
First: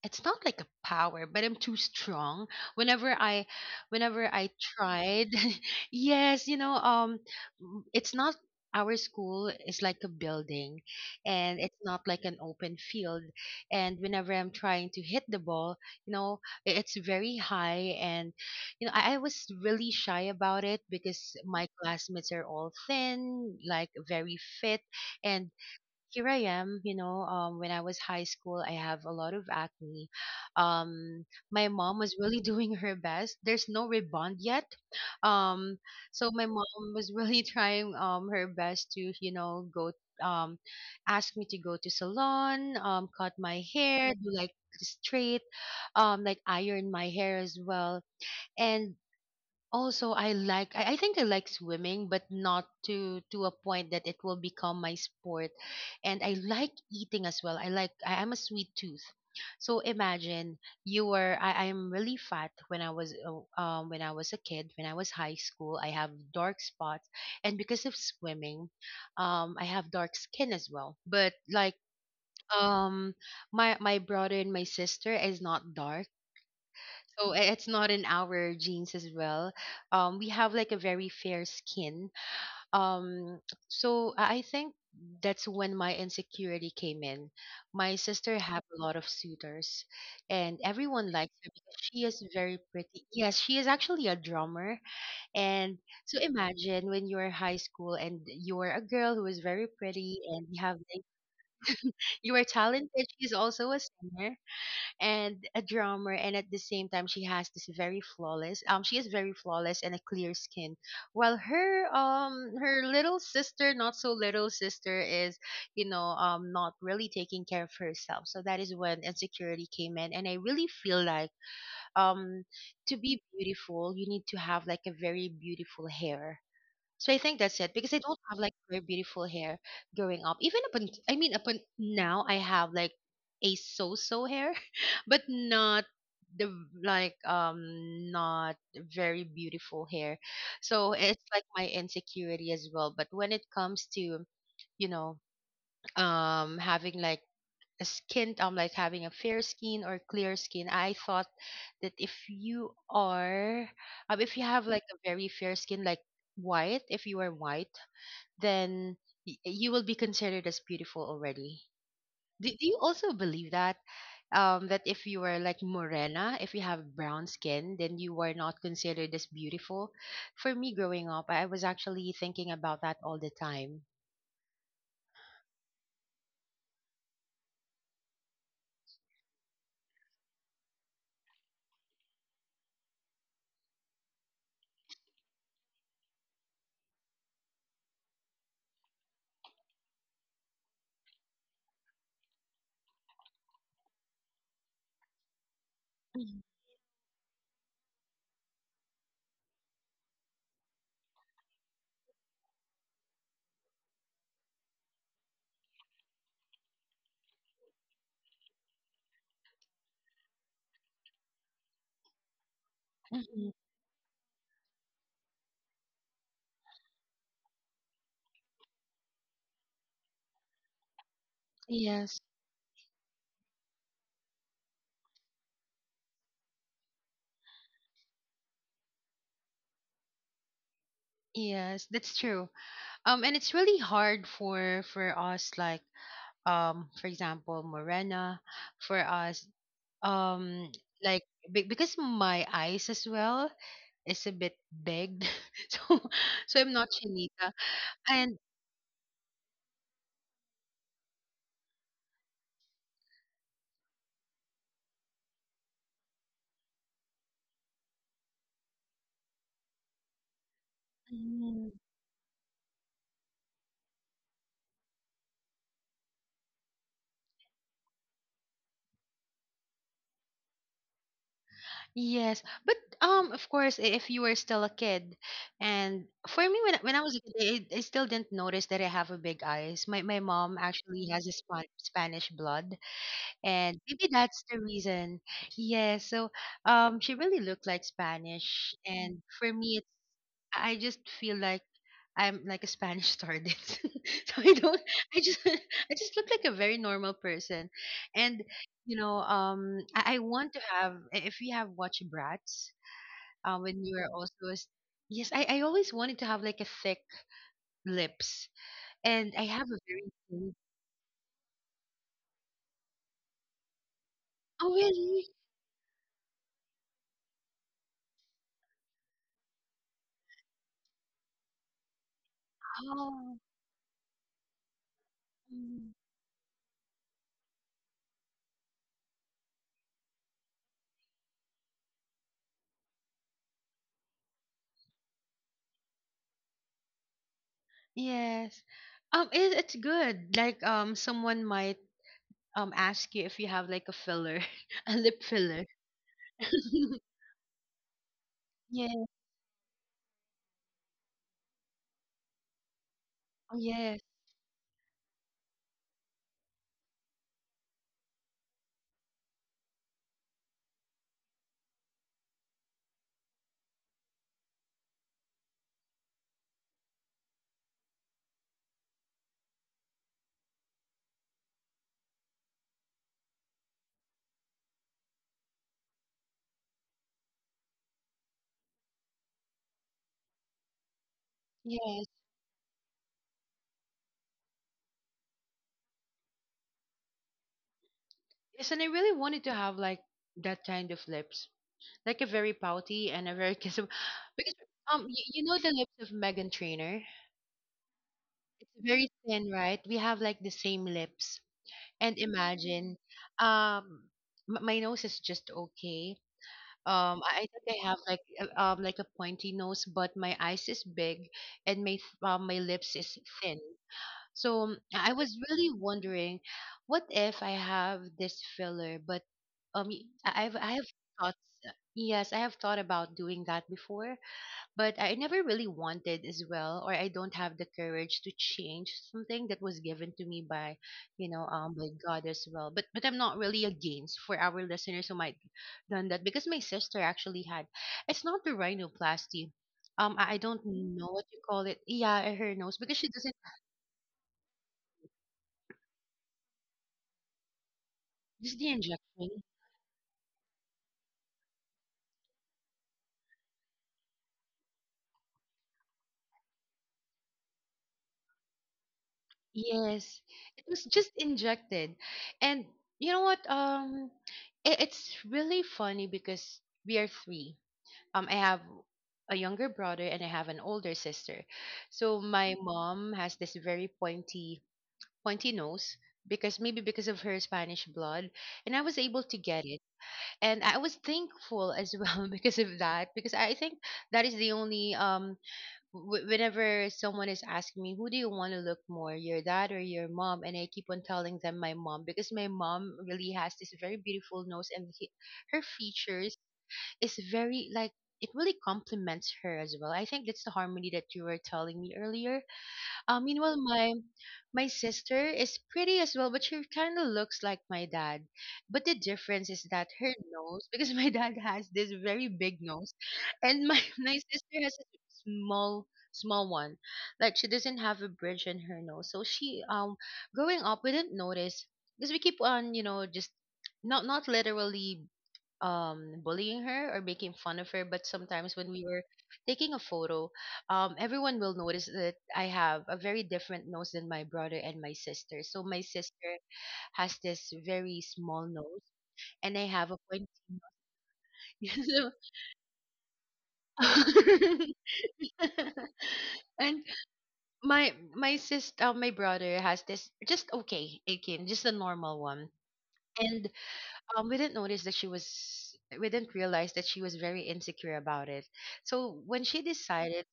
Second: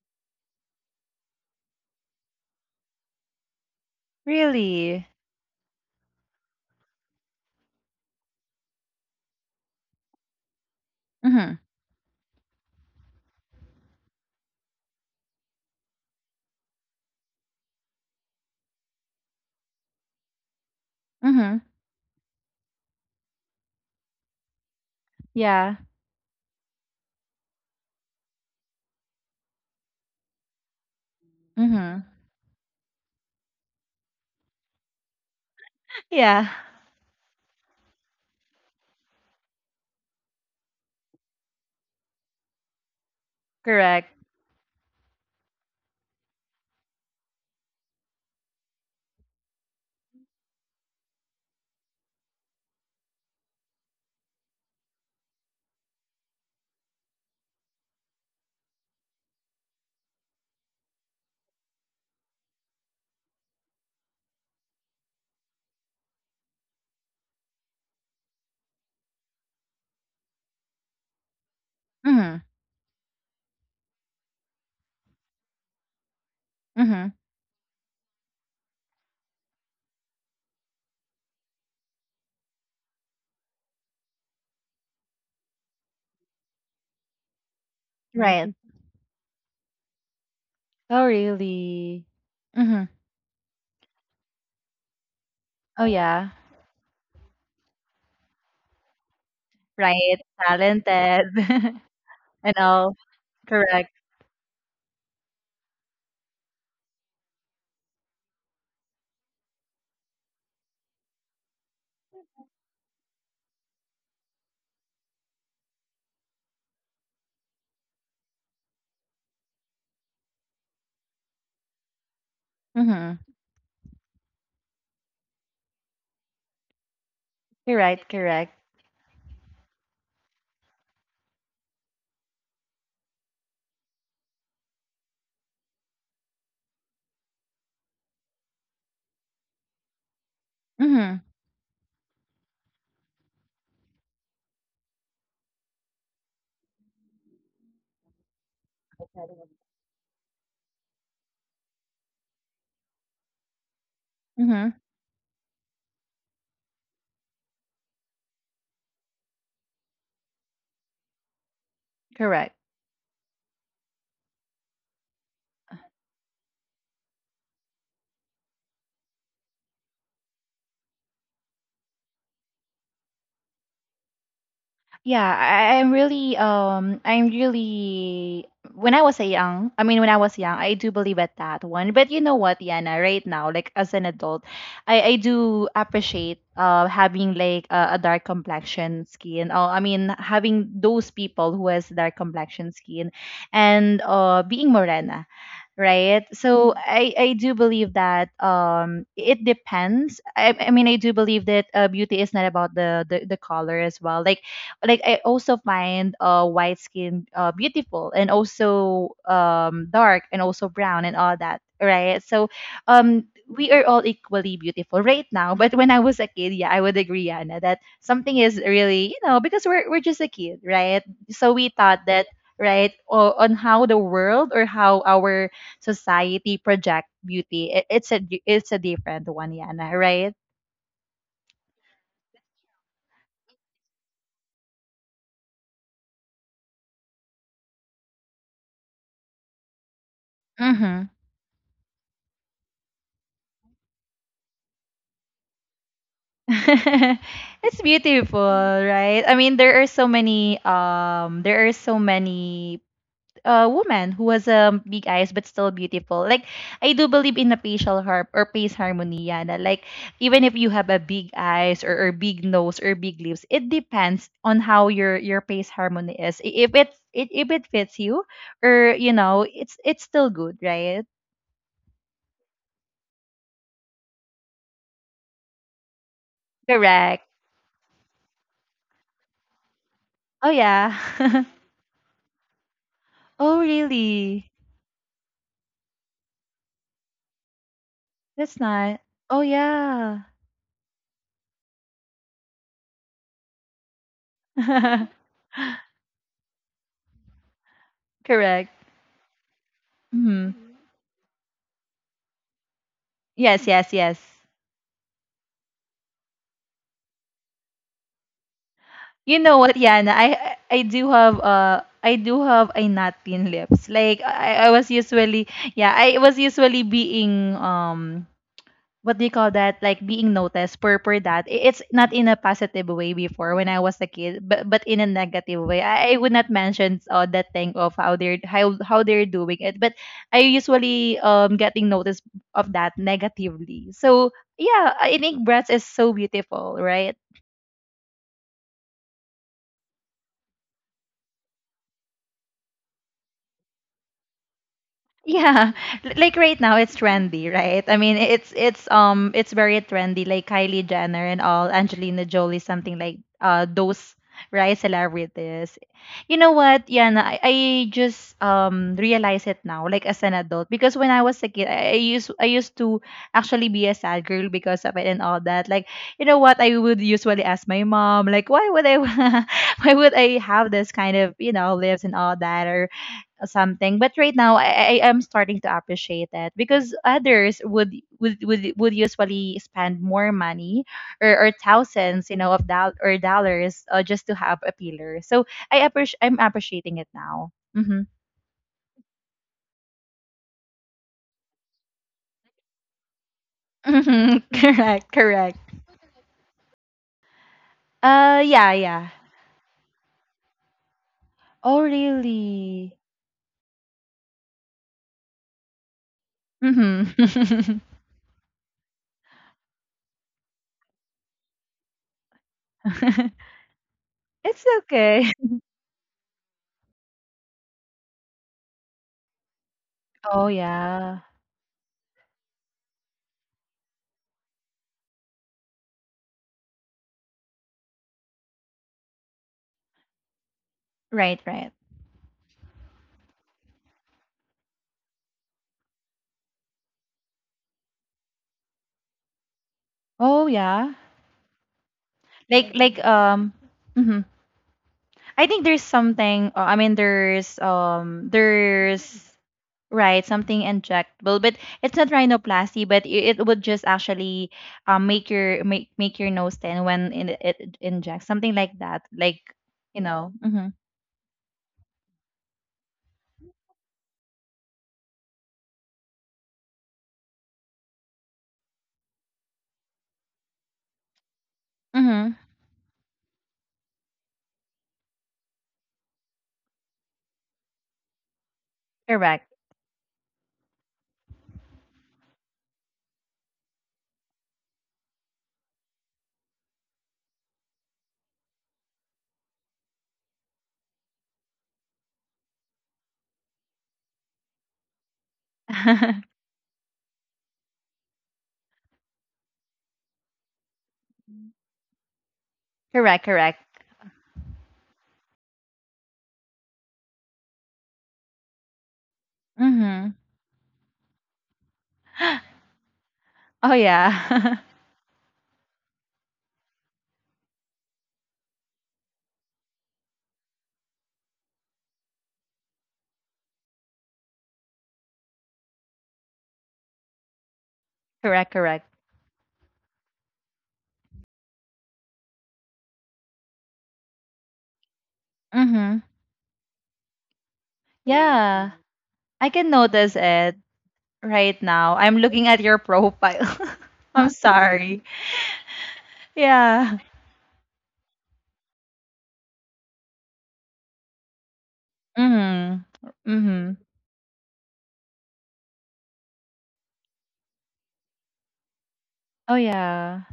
Speaker 2: it's not like a power, but I'm too strong whenever I whenever I
Speaker 1: Really.
Speaker 2: tried. Yes, you know, um m- it's not, our school is like a building, and
Speaker 1: Mm-hmm.
Speaker 2: it's not like an open field, and whenever I'm trying to hit the ball, you know, i- it's very high. And you know, i, I was really shy about it, because
Speaker 1: Mm-hmm.
Speaker 2: my classmates are all thin, like very fit. And
Speaker 1: Yeah.
Speaker 2: here I am, you know, um, when I was high school, I have a lot of acne. Um, my
Speaker 1: Mm-hmm.
Speaker 2: mom was really doing her best. There's no rebound yet. Um, so my
Speaker 1: Yeah.
Speaker 2: mom was really trying um her best to, you know, go um ask me to go to salon, um cut my
Speaker 1: Correct.
Speaker 2: hair, do like straight, um like iron my hair as well. And also, I like I I think I like swimming, but not to to a point that it will become my sport. And I like eating as well. I like I, I'm a sweet tooth. So imagine you were I, I'm really fat when I was uh, um when I was a kid, when I was high school. I have dark spots and because of swimming, um I have dark skin as well. But like
Speaker 1: Mm-hmm.
Speaker 2: um my my brother and my sister is not dark,
Speaker 1: Mm-hmm.
Speaker 2: so i- it's not in our genes as well. Um, we have like a very fair skin. Um, so I I think that's when my insecurity came in. My sister
Speaker 1: Right.
Speaker 2: had a lot of suitors, and
Speaker 1: Oh
Speaker 2: everyone likes her because she
Speaker 1: really.
Speaker 2: is very
Speaker 1: Mm-hmm.
Speaker 2: pretty. Yes, she is actually a drummer. And
Speaker 1: Oh
Speaker 2: so
Speaker 1: yeah.
Speaker 2: imagine when you're high school and you're a girl who is very pretty
Speaker 1: Right.
Speaker 2: and you have like,
Speaker 1: Talented
Speaker 2: you are
Speaker 1: and all.
Speaker 2: talented. She's also a
Speaker 1: Correct.
Speaker 2: singer and a drummer, and at the same time she has this very flawless um she is very flawless and a clear skin, while her um her little sister, not so little sister, is you know um not really taking care of herself. So that is when insecurity came in, and I really feel like um to
Speaker 1: Mhm.
Speaker 2: be beautiful you need to have like a very beautiful hair. So I think that's it,
Speaker 1: You're
Speaker 2: because I
Speaker 1: right.
Speaker 2: don't have like
Speaker 1: Correct.
Speaker 2: very beautiful hair growing up. Even up until, I mean, up un- now I have like a so-so hair, but not the, like, um not very beautiful hair. So it's
Speaker 1: Mhm.
Speaker 2: like my insecurity as well. But when it comes to you know um having like skin, um like having a fair skin or clear skin, I thought that if you are um, if you have
Speaker 1: Mhm.
Speaker 2: like a very fair skin, like white, if you are white, then y- you will be considered as beautiful already. do,
Speaker 1: Correct.
Speaker 2: do you also believe that um that if you are like morena, if you have brown skin, then you are not considered as beautiful? For me growing up, I was actually thinking about that all the time.
Speaker 1: Yeah, I, I'm really um I'm really when I was a young, I mean when I was young, I do believe at that one. But you know what, Yana, right now, like as an adult, I I do appreciate uh having like a, a dark complexion skin. Oh, I mean having those people who has dark complexion skin and uh being morena, right? So mhm. i i do believe that um it depends. i, I mean I do believe that uh, beauty is not about the, the the color as well. like like I also find uh white skin uh beautiful and also um dark and also brown and all that, right? So um
Speaker 2: Mhm.
Speaker 1: we are all equally beautiful right now. But when I was a kid, yeah, I would agree, Anna, that something is really, you know, because we're we're just a kid, right? So we thought
Speaker 2: Yes,
Speaker 1: that right o- on how the world or how our society project beauty, it, it's a it's a different one, Yana, right?
Speaker 2: yes, that's true. Um and it's really hard for for us like um for example morena, for us, um
Speaker 1: Mm-hmm.
Speaker 2: like be- because my eyes as well is a bit big, so so I'm not chinita.
Speaker 1: It's
Speaker 2: And
Speaker 1: beautiful, right? I mean, there are so many um there are so many uh women who has um big eyes but still beautiful. Like I do believe in a facial harp or face harmony, Yana. Like even if you have a big
Speaker 2: mm,
Speaker 1: eyes, or, or big nose or big lips, it depends on how your your face harmony is. I- If it, it if it fits you or you know, it's it's still good, right?
Speaker 2: yes, but um of course, i- if you were still a kid. And for me when, I- when I was a
Speaker 1: Correct.
Speaker 2: kid, I, I still didn't notice that I have a big eyes. My my
Speaker 1: Oh
Speaker 2: mom
Speaker 1: yeah.
Speaker 2: actually has a Span- spanish blood,
Speaker 1: Oh
Speaker 2: and maybe that's
Speaker 1: really?
Speaker 2: the reason. Yeah, so um she really looked like
Speaker 1: That's
Speaker 2: Spanish,
Speaker 1: not.
Speaker 2: and
Speaker 1: Oh
Speaker 2: for me it's,
Speaker 1: yeah.
Speaker 2: I just feel like I'm like a Spanish student. So I don't, I just I just look like a very normal person. And
Speaker 1: Correct.
Speaker 2: you know, um I, I want to
Speaker 1: Hmm.
Speaker 2: have, i- if you have watched Bratz, um
Speaker 1: Yes,
Speaker 2: when
Speaker 1: yes,
Speaker 2: you were
Speaker 1: yes.
Speaker 2: also a s- yes, I, I always wanted to have like a thick lips, and
Speaker 1: You
Speaker 2: I
Speaker 1: know
Speaker 2: have
Speaker 1: what,
Speaker 2: a very
Speaker 1: Yana?
Speaker 2: thin.
Speaker 1: I I do have uh I do have a not thin lips. Like I, I
Speaker 2: Oh
Speaker 1: was
Speaker 2: really?
Speaker 1: usually yeah I was usually being um what do you call that like being noticed per per that i- it's not in a positive way
Speaker 2: Oh.
Speaker 1: before when I was a kid, but but in a negative way i, I would not mention uh, that thing of how they're how, how they're doing it, but I usually um getting noticed of that negatively. So yeah I think breath is so beautiful, right?
Speaker 2: Yes. Um, it, it's good. Like, um, someone might um ask you if you have like a filler, a lip filler.
Speaker 1: Yeah, like right now it's trendy, right? I mean, it's it's
Speaker 2: Yeah,
Speaker 1: um it's very trendy, like Kylie Jenner and all, Angelina Jolie, something like uh
Speaker 2: yes,
Speaker 1: those right celebrities. You know what, Yana, I, I just um realize it now, like as an adult, because when I was a kid, I, I used I used to actually be a sad girl because of it and all that. Like, you know what, I would usually ask my mom, like, why would I, why would I have this kind of you know lives and all that, or something. But right now i i am starting to appreciate it because others would would would, would usually spend more money, or, or
Speaker 2: yes.
Speaker 1: thousands you know of doll or dollars, uh, just to have a pillar. So i appreciate I'm appreciating it now. Mm-hmm.
Speaker 2: Yes, and I really wanted to have like that kind of lips, like a very pouty and a very kissable. Because
Speaker 1: Mm-hmm.
Speaker 2: um,
Speaker 1: correct
Speaker 2: you, you know
Speaker 1: correct
Speaker 2: the lips of Megan Trainor.
Speaker 1: uh
Speaker 2: It's
Speaker 1: Yeah, yeah.
Speaker 2: very thin, right? We have like the same lips.
Speaker 1: Oh,
Speaker 2: And
Speaker 1: really?
Speaker 2: imagine, um, m- my nose is just okay. Um, I, I think
Speaker 1: Mm-hmm.
Speaker 2: I have like uh, um like a pointy nose, but my eyes is big, and my th- uh, my lips is thin. So
Speaker 1: It's
Speaker 2: um, I
Speaker 1: okay.
Speaker 2: was really wondering, what if I have this filler? But um, y- I-
Speaker 1: Oh
Speaker 2: I've I have
Speaker 1: yeah.
Speaker 2: thoughts. Yes, I have thought about doing that before, but I never really wanted as well, or I don't have the courage to change something that was given to me by, you
Speaker 1: Right,
Speaker 2: know, um,
Speaker 1: right.
Speaker 2: by God as well. But but I'm not really against for our listeners who might done that, because my sister actually had. It's not the rhinoplasty. Um, I I
Speaker 1: Oh
Speaker 2: don't
Speaker 1: yeah.
Speaker 2: know what you call it. Yeah, her
Speaker 1: Like
Speaker 2: nose because
Speaker 1: like
Speaker 2: she doesn't.
Speaker 1: um I think there's something. Uh, I mean, there's um,
Speaker 2: Just the
Speaker 1: there's
Speaker 2: injection.
Speaker 1: right something injectable, but it's not rhinoplasty, but i- it would just actually um make your make make your nose thin when it, it injects something like that. Like you
Speaker 2: Yes,
Speaker 1: know.
Speaker 2: it
Speaker 1: Mhm.
Speaker 2: was just injected, and you know what? Um, it, it's really funny because we are three. um I have a younger brother and I have an older sister. So
Speaker 1: Mhm.
Speaker 2: my mom has this very pointy pointy nose because maybe because of her Spanish blood, and I was able to
Speaker 1: Correct.
Speaker 2: get it. And I was thankful as well because of that, because I think that is the only um w- whenever someone is asking me, who do you want to look more, your dad or your mom, and I keep on telling them my mom, because my mom really has this very beautiful nose. And he- her features is very like, it really complements her as well. I think that's the harmony that you were telling me earlier. Uh,
Speaker 1: Correct.
Speaker 2: meanwhile,
Speaker 1: Correct.
Speaker 2: my my sister is pretty as well, but she kind of looks like my dad. But the difference is that her
Speaker 1: Mhm.
Speaker 2: nose, because my dad has this very big nose, and
Speaker 1: Oh
Speaker 2: my my
Speaker 1: yeah.
Speaker 2: sister has a small small one. Like she doesn't have a bridge in her nose, so she um growing up we didn't notice, because we keep on, you know, just not, not literally um bullying her or making fun of her, but
Speaker 1: Correct.
Speaker 2: sometimes when we
Speaker 1: Correct.
Speaker 2: were taking a photo, um everyone will notice that I have a very different nose than my brother and my sister. So my
Speaker 1: Mhm.
Speaker 2: sister has this very small
Speaker 1: Yeah,
Speaker 2: nose
Speaker 1: I
Speaker 2: and I
Speaker 1: can
Speaker 2: have a
Speaker 1: notice
Speaker 2: pointy
Speaker 1: it
Speaker 2: nose.
Speaker 1: right now.
Speaker 2: So
Speaker 1: I'm looking at your profile. I'm sorry.
Speaker 2: and
Speaker 1: Yeah.
Speaker 2: my my sister my brother has this just okay, again, just a normal one.
Speaker 1: Mhm.
Speaker 2: And
Speaker 1: Mhm.
Speaker 2: um, we didn't notice that she was, we didn't realize that she was very insecure about it. So when
Speaker 1: Oh,
Speaker 2: she
Speaker 1: yeah.
Speaker 2: decided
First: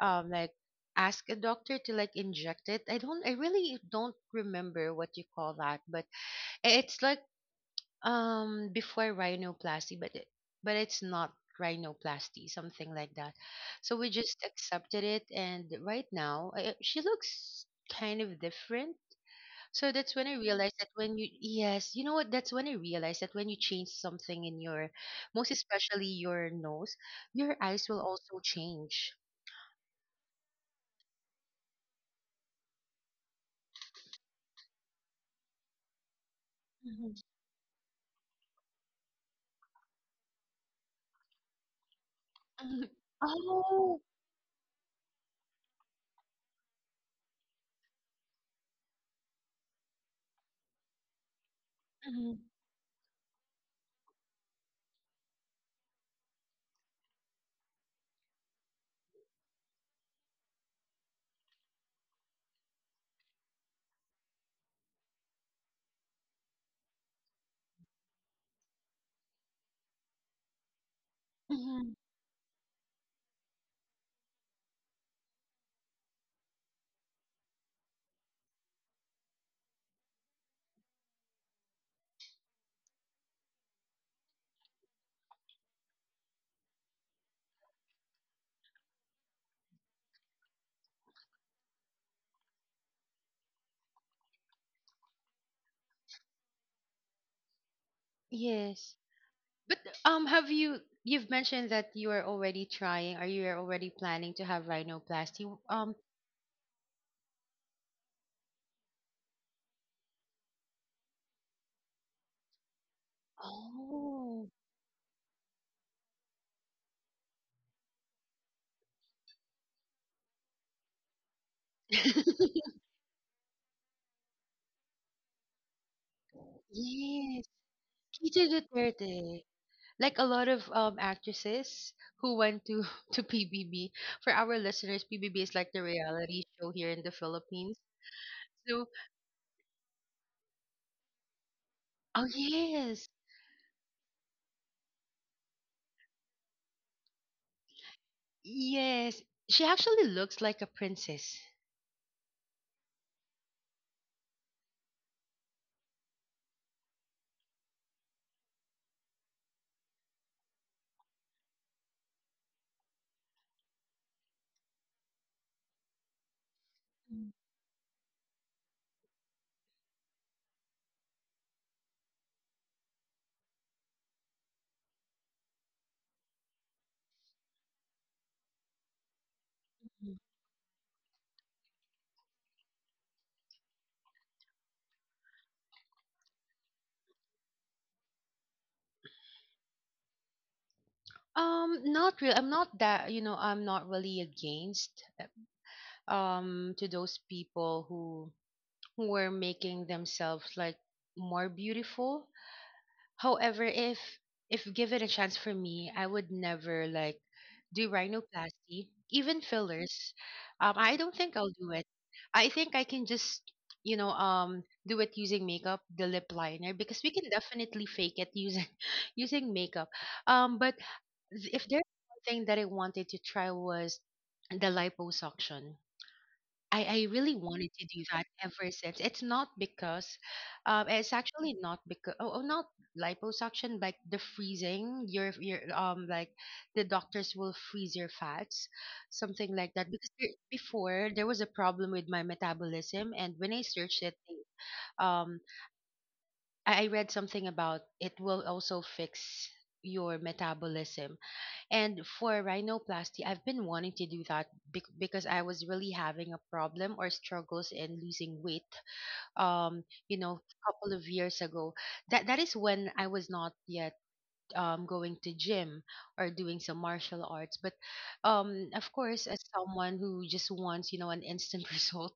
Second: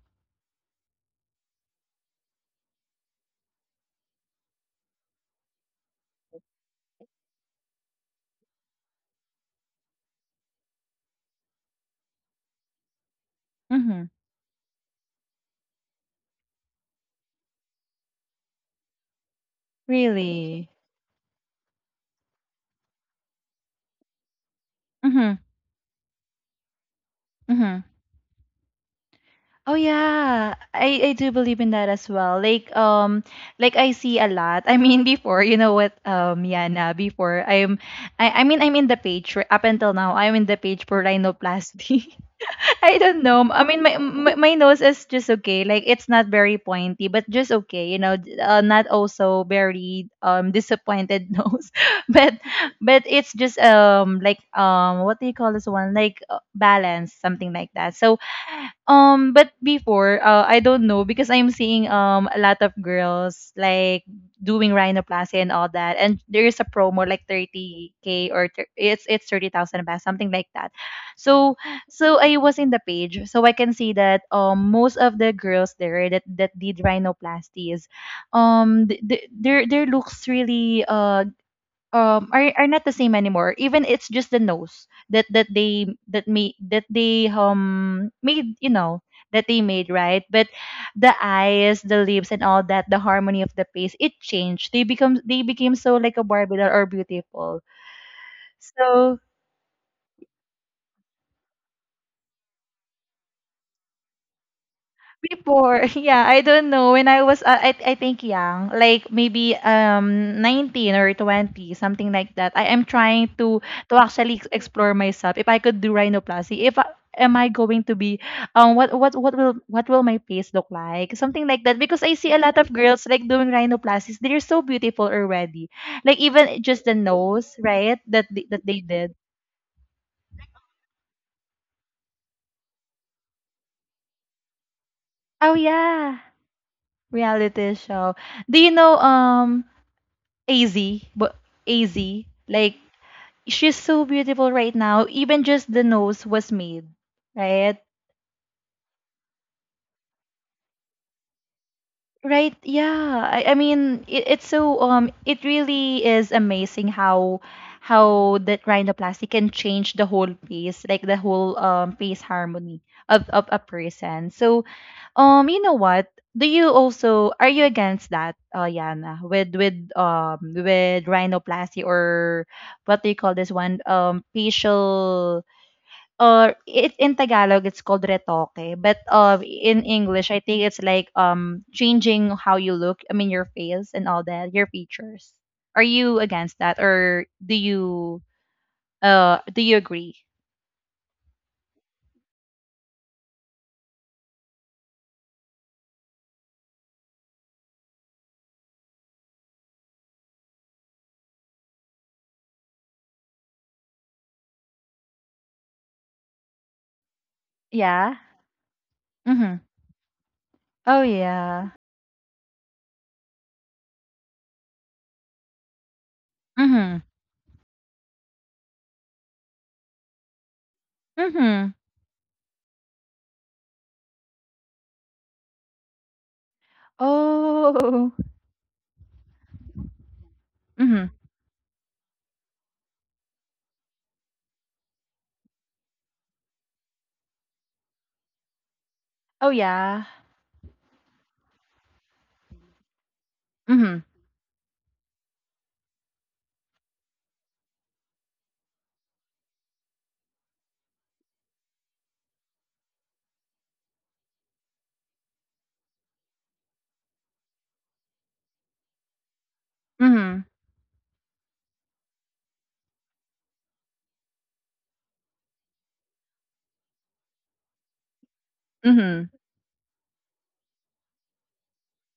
Speaker 2: to, um, like, ask a doctor to like inject it, I don't, I really don't remember what you call that, but i- it's like, um, before rhinoplasty, but it, but it's not rhinoplasty, something like that. So
Speaker 1: Mhm.
Speaker 2: we just accepted it, and right now, I, I- she looks kind of different. So that's when I
Speaker 1: Really?
Speaker 2: realized that when you, yes, you know what? That's when I realized that when you change something in your,
Speaker 1: Mhm.
Speaker 2: most especially your nose, your
Speaker 1: Mhm.
Speaker 2: eyes will also change.
Speaker 1: Oh yeah, I I do believe in that as well. Like um like I see a lot. I mean before, you know what, um Yana,
Speaker 2: Mhm.
Speaker 1: before I'm I I mean I'm in the page, r- up until now. I'm in the page for rhinoplasty.
Speaker 2: Mhm.
Speaker 1: I don't know. I mean, my,
Speaker 2: Oh,
Speaker 1: my my nose is just okay. Like it's not very pointy, but just okay. You know, d- uh, not also very um disappointed nose, but
Speaker 2: mhm,
Speaker 1: but it's just um like um what do you call this one? Like uh, balance, something like that. So um, but before, uh, I don't know because I'm seeing um a lot of girls like doing rhinoplasty and all that, and there is a promo like thirty k or thir- it's it's thirty thousand baht, something like that. So
Speaker 2: mhm.
Speaker 1: so I was in the page, so I can see that um most of the girls there that that did rhinoplasties, um th- th- their their looks really uh um are are not the same anymore. Even it's just the nose that that they that me that they um made, you know, that they made right, but the eyes, the lips, and all that, the harmony of the face, it changed. They become they became so like a Barbie doll, or beautiful.
Speaker 2: Yes.
Speaker 1: So
Speaker 2: But um, have you, you've mentioned that you are already trying, or you are already planning to have rhinoplasty.
Speaker 1: before,
Speaker 2: Um,
Speaker 1: yeah, I don't know. When I was, uh, I, I think young, like maybe um nineteen or twenty, something like that. I am trying to to actually
Speaker 2: oh,
Speaker 1: ex- explore myself. If I could do rhinoplasty, if I, am I going to be, um, what what what will what will my face look like? Something like that. Because I see a lot of girls like doing rhinoplasties. They're so beautiful already. Like even just the
Speaker 2: yes,
Speaker 1: nose, right? That
Speaker 2: Tito
Speaker 1: they- that they did.
Speaker 2: Duterte. Like a lot of um actresses who went to to P B B. For our listeners, P B B
Speaker 1: Oh
Speaker 2: is like the
Speaker 1: yeah,
Speaker 2: reality show here in the
Speaker 1: reality
Speaker 2: Philippines.
Speaker 1: show. Do you
Speaker 2: So,
Speaker 1: know um? A Z, but
Speaker 2: oh
Speaker 1: A Z, like
Speaker 2: yes,
Speaker 1: she's so beautiful right now. Even just the nose was made, right?
Speaker 2: yes, she actually looks like a princess.
Speaker 1: Right? Yeah. I, I mean, it, it's so um, it really is amazing how how that rhinoplasty can change the whole face, like the whole um face harmony of of a person. So Um, you know what? Do you
Speaker 2: Mhm.
Speaker 1: also Are you against that, uh, Yana, with with um with rhinoplasty, or what do you call this one? Um, facial, or it in Tagalog it's called retoque, but uh, in English I think it's like um changing how you look. I mean your face and all that, your features. Are you against that, or do you uh do you agree?
Speaker 2: Um, not real. I'm not that, you know, I'm not really against um to those people who who were making themselves like more beautiful. However, if if given a chance for me, I would never like do
Speaker 1: Yeah.
Speaker 2: rhinoplasty, even
Speaker 1: Mhm.
Speaker 2: fillers. Um, I
Speaker 1: Oh
Speaker 2: don't think I'll
Speaker 1: yeah.
Speaker 2: do it. I think I can just, you know, um, do it using makeup, the lip liner,
Speaker 1: Mhm.
Speaker 2: because we can definitely fake it using using makeup. Um, but th- if
Speaker 1: Mhm.
Speaker 2: there's one thing that I wanted to try was the liposuction. I, I really wanted to do
Speaker 1: Oh.
Speaker 2: that ever since. It's not because, um,
Speaker 1: Mhm.
Speaker 2: it's actually not because, oh, oh not liposuction, like the freezing your your um like the doctors will freeze your fats,
Speaker 1: Oh,
Speaker 2: something like that.
Speaker 1: yeah.
Speaker 2: Because there- before there was a problem with my metabolism, and when I searched
Speaker 1: Mhm,
Speaker 2: it, um, I, I read something about it will also fix your metabolism. And for rhinoplasty, I've been wanting to do that bec- because I was really having a problem or struggles in losing weight. Um, you know,
Speaker 1: mhm,
Speaker 2: a couple of years ago. That that is when I was not yet um, going to gym or doing some martial arts. But um, of course,
Speaker 1: mhm.
Speaker 2: as someone who just wants, you know, an instant result,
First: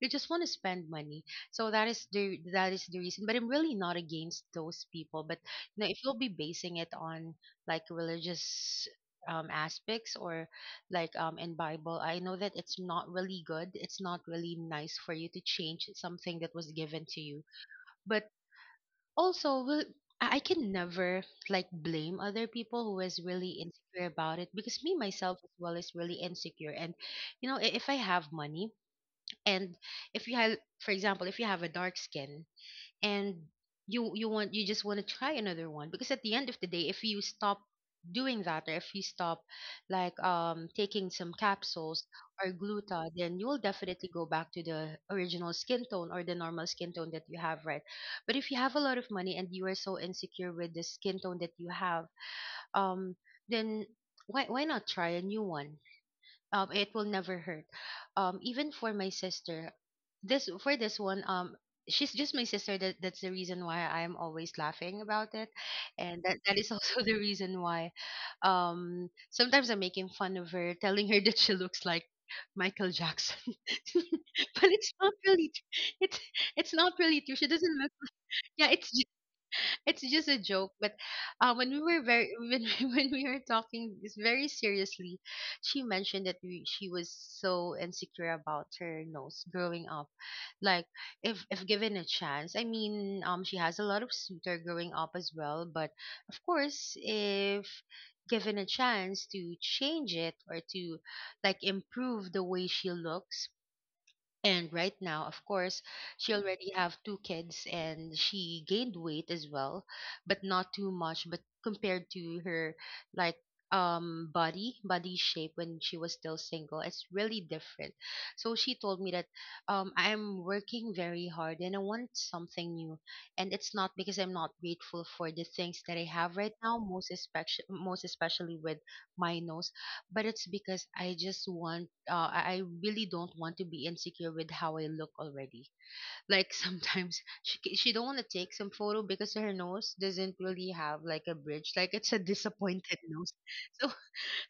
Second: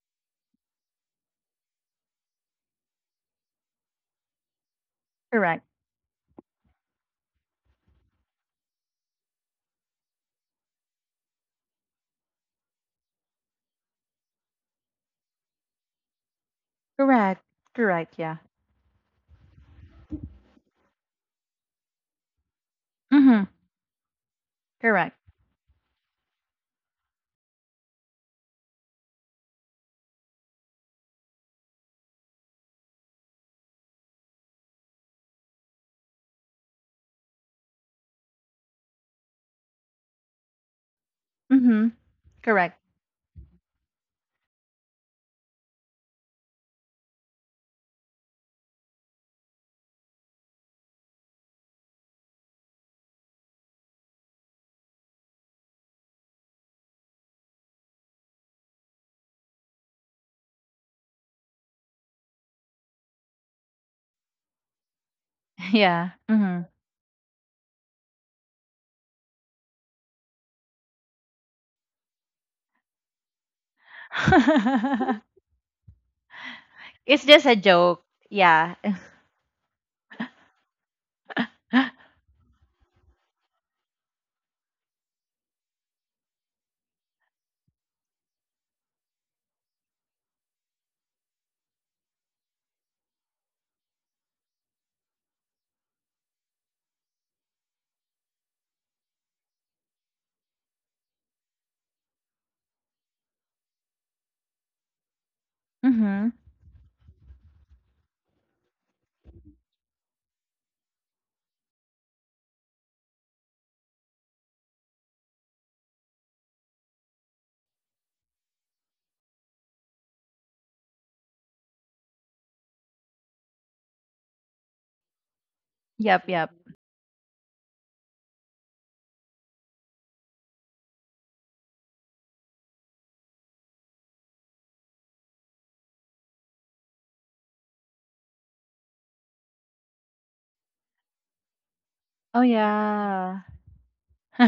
Speaker 2: you just want to spend money. So that is the that is the reason. But I'm really not against those people. But
Speaker 1: Correct,
Speaker 2: you know, if you'll be basing it on like religious um, aspects, or like um, in Bible, I know that it's not really good. It's not really nice for you to change something that was given to
Speaker 1: correct,
Speaker 2: you.
Speaker 1: correct,
Speaker 2: But
Speaker 1: yeah.
Speaker 2: also will I I can never like blame other people who is
Speaker 1: Mhm,
Speaker 2: really insecure about it because me
Speaker 1: correct.
Speaker 2: myself as well is really insecure and you know i- if I have money and if you have, for example, if you have a dark skin and you you want, you just want to try another one because at the end of the day if you stop doing that or if you stop like um taking some
Speaker 1: Mhm,
Speaker 2: capsules or
Speaker 1: correct.
Speaker 2: gluta, then you will definitely go back to the original skin tone or the normal skin tone that you have, right? But if you have a lot of money and you are so insecure with the skin tone that you have, um then why why not try a new one? Um it will never hurt. Um even for my sister, this for this one um she's just my sister, that that's the reason why I'm always laughing about it.
Speaker 1: Yeah,
Speaker 2: And that that
Speaker 1: mhm.
Speaker 2: is also the reason why um sometimes I'm making fun of her, telling her that she looks like Michael Jackson. But it's not really tr- it's it's not really
Speaker 1: It's
Speaker 2: true, she
Speaker 1: just a
Speaker 2: doesn't look
Speaker 1: joke.
Speaker 2: like, yeah,
Speaker 1: Yeah.
Speaker 2: it's it's just a joke. But uh, when we were very when we, when we were talking this very seriously, she mentioned that we, she was so insecure about her nose growing up. Like if if given a chance, I mean, um, she has a lot of suitor growing up as well. But of course, if given a chance to change it or to like improve the way she looks. And right now, of course, she
Speaker 1: Mhm.
Speaker 2: already have two kids and she gained weight as well, but not too much, but compared to her like um body, body shape when she was still single, it's really different. So she told me that, um I'm working very hard and I want something new. And it's not because I'm not grateful for the things that I
Speaker 1: Yep,
Speaker 2: have
Speaker 1: yep.
Speaker 2: right now, most especially most especially with my nose, but it's because I just want, uh, I I really don't want to be insecure with how I look already. Like sometimes she ca- she don't want to take some photo because her nose doesn't really have like a bridge, like it's a
Speaker 1: Oh,
Speaker 2: disappointed nose.
Speaker 1: yeah.
Speaker 2: So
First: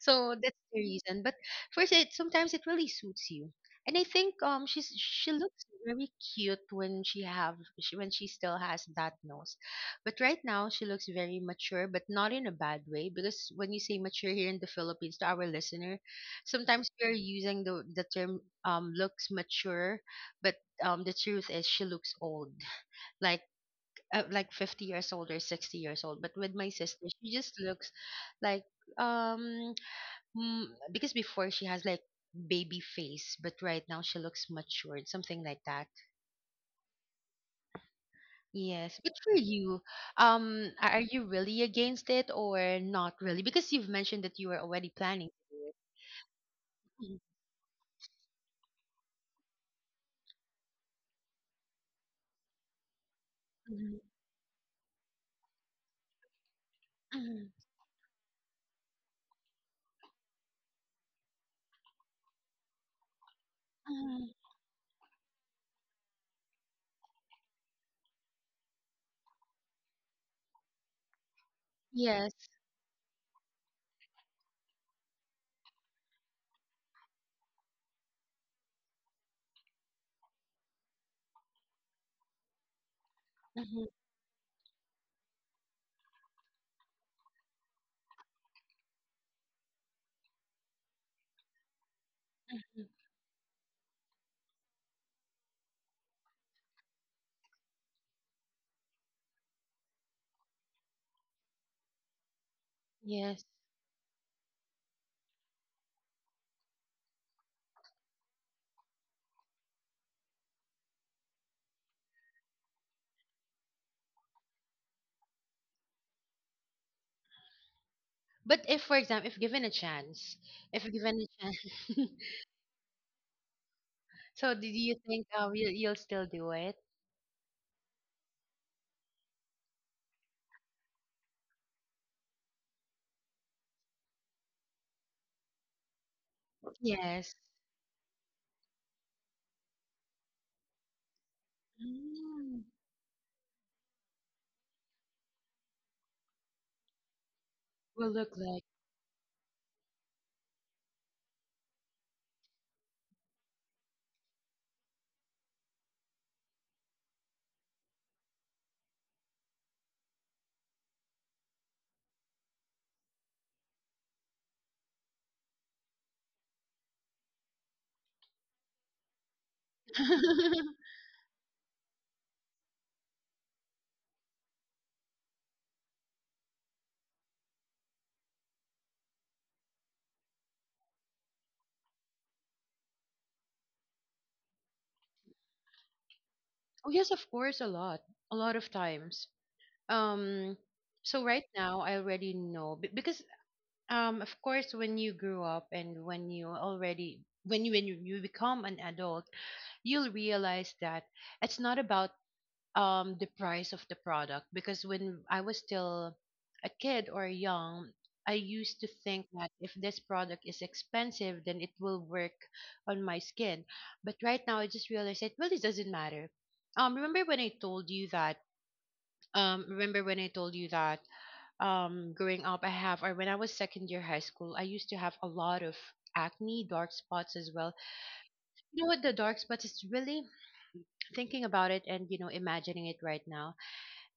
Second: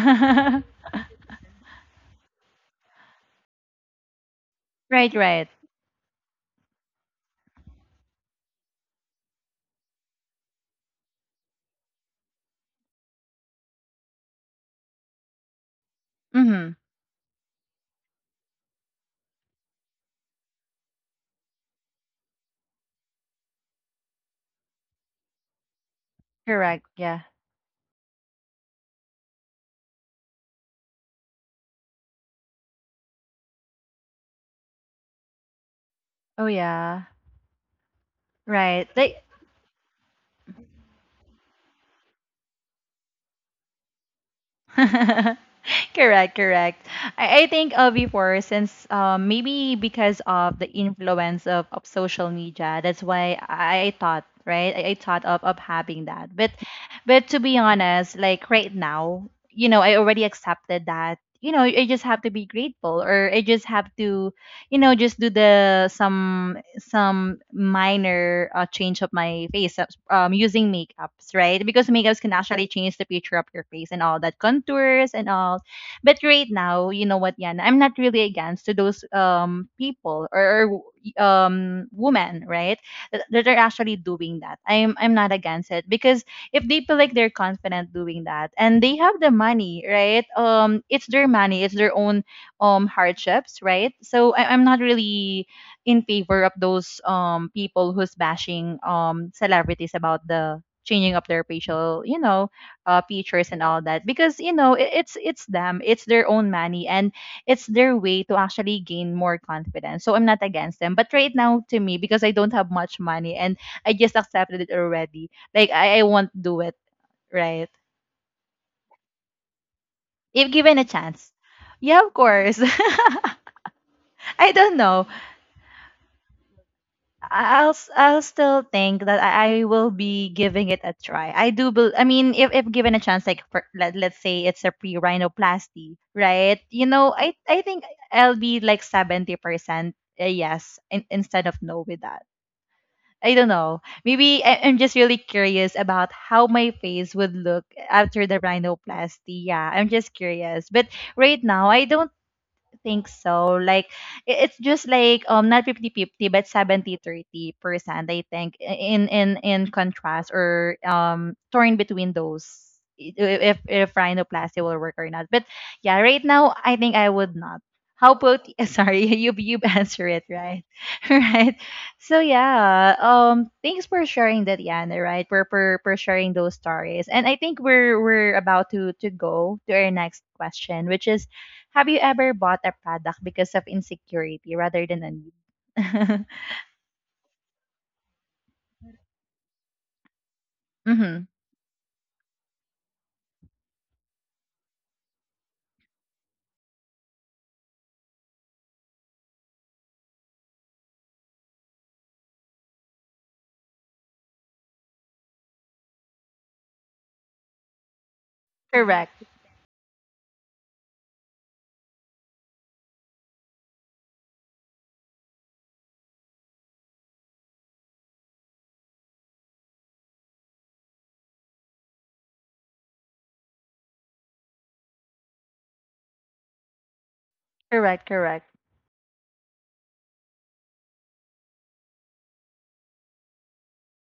Speaker 2: so that's the reason. But first, it sometimes it really suits you. And I think um she's
Speaker 1: Right,
Speaker 2: she
Speaker 1: right.
Speaker 2: looks very cute when she have, she, when she still has that nose, but right now she looks very mature, but not in a bad way. Because when you say mature here in the Philippines to our listener,
Speaker 1: Mhm.
Speaker 2: sometimes we're using the the term um looks mature, but um the truth is she looks old, like uh, like fifty years old or sixty years old. But with my
Speaker 1: Correct,
Speaker 2: sister,
Speaker 1: yeah.
Speaker 2: she just looks like um Mm, because before she has like baby face, but right now she looks matured, something like that.
Speaker 1: Oh, yeah. Right.
Speaker 2: Yes, but
Speaker 1: Like
Speaker 2: for you, um, a- are you really against it or not really? Because you've mentioned that you were already planning to do it.
Speaker 1: correct, correct.
Speaker 2: Mhm,
Speaker 1: I, I think uh, before, since um, maybe because of the influence of, of social media, that's why I, I
Speaker 2: mhm,
Speaker 1: thought, right? I, I thought of, of having that. But but to
Speaker 2: mhm,
Speaker 1: be honest, like right now, you know, I already accepted that. You know, I just have to be grateful, or I just have
Speaker 2: mhm.
Speaker 1: to, you know, just do the some some minor uh, change of my face uh, um using makeups, right? Because makeups can
Speaker 2: Yes,
Speaker 1: actually change the picture of your face and all that contours and all. But right now, you know what, Yana, I'm not really against to those um people, or, or um women, right? That that are
Speaker 2: mhm,
Speaker 1: actually doing that. I'm I'm not against it because if they feel like they're confident doing that and they have the money, right? Um, it's their money, it's their own
Speaker 2: mhm,
Speaker 1: um hardships, right? So I, I'm not really in favor of those um people who's bashing um celebrities about the changing up their facial, you know, uh,
Speaker 2: yes.
Speaker 1: features and all that, because you know it, it's it's them, it's their own money, and it's their way to actually gain more confidence. So I'm not against them. But right now, to me, because I don't have much money, and I just accepted it already, like i, I won't do it, right?
Speaker 2: But if, for example, if given a chance,
Speaker 1: If given a
Speaker 2: if given a
Speaker 1: chance, yeah,
Speaker 2: chance,
Speaker 1: of course. I
Speaker 2: so do
Speaker 1: don't
Speaker 2: you
Speaker 1: know.
Speaker 2: think, um, you'll, you'll still do it?
Speaker 1: I'll s- I'll still think that I I will be giving it a try. I do bel I mean, if if given a chance, like, for, let, let's say it's a pre-rhinoplasty, right? You know, I
Speaker 2: Yes.
Speaker 1: I think I'll be like seventy percent a yes, in, instead of no with that.
Speaker 2: Mm,
Speaker 1: I don't know. Maybe I, I'm just really curious about how my face would look
Speaker 2: will
Speaker 1: after the
Speaker 2: look like.
Speaker 1: rhinoplasty. Yeah, I'm just curious. But right now, I don't think so. Like i- it's just like um not fifty-fifty, but seventy-thirty percent, I think, in in in contrast, or um torn between those i- i- if if rhinoplasty will work or not. But yeah, right now I think I would not. How about sorry, you you answer it, right? Right. So yeah, um thanks for sharing that, Yana, right? For for for sharing those stories. And I think we're we're about to to go to our next question, which is: have you ever bought a product because of insecurity rather than a need?
Speaker 2: Oh yes, of course, a lot, a lot of times. Um,
Speaker 1: mm-hmm.
Speaker 2: so right now I already know be- because, um, of course, when you grew up and when you already, when you when you, you become an adult, you'll realize that it's not about um the price of the product. Because when I was still a kid or young, I used to
Speaker 1: Correct.
Speaker 2: think that if this product is expensive, then it will work on my skin. But right now, I just realized that, well, it really doesn't matter. Um, remember when I told you that? Um, remember when I told you that? Um, growing up, I have, or when I was second year high school, I used to have a lot of acne, dark spots as well.
Speaker 1: Correct. Correct.
Speaker 2: You know what? The dark spots is really, thinking about it and you know imagining it right now,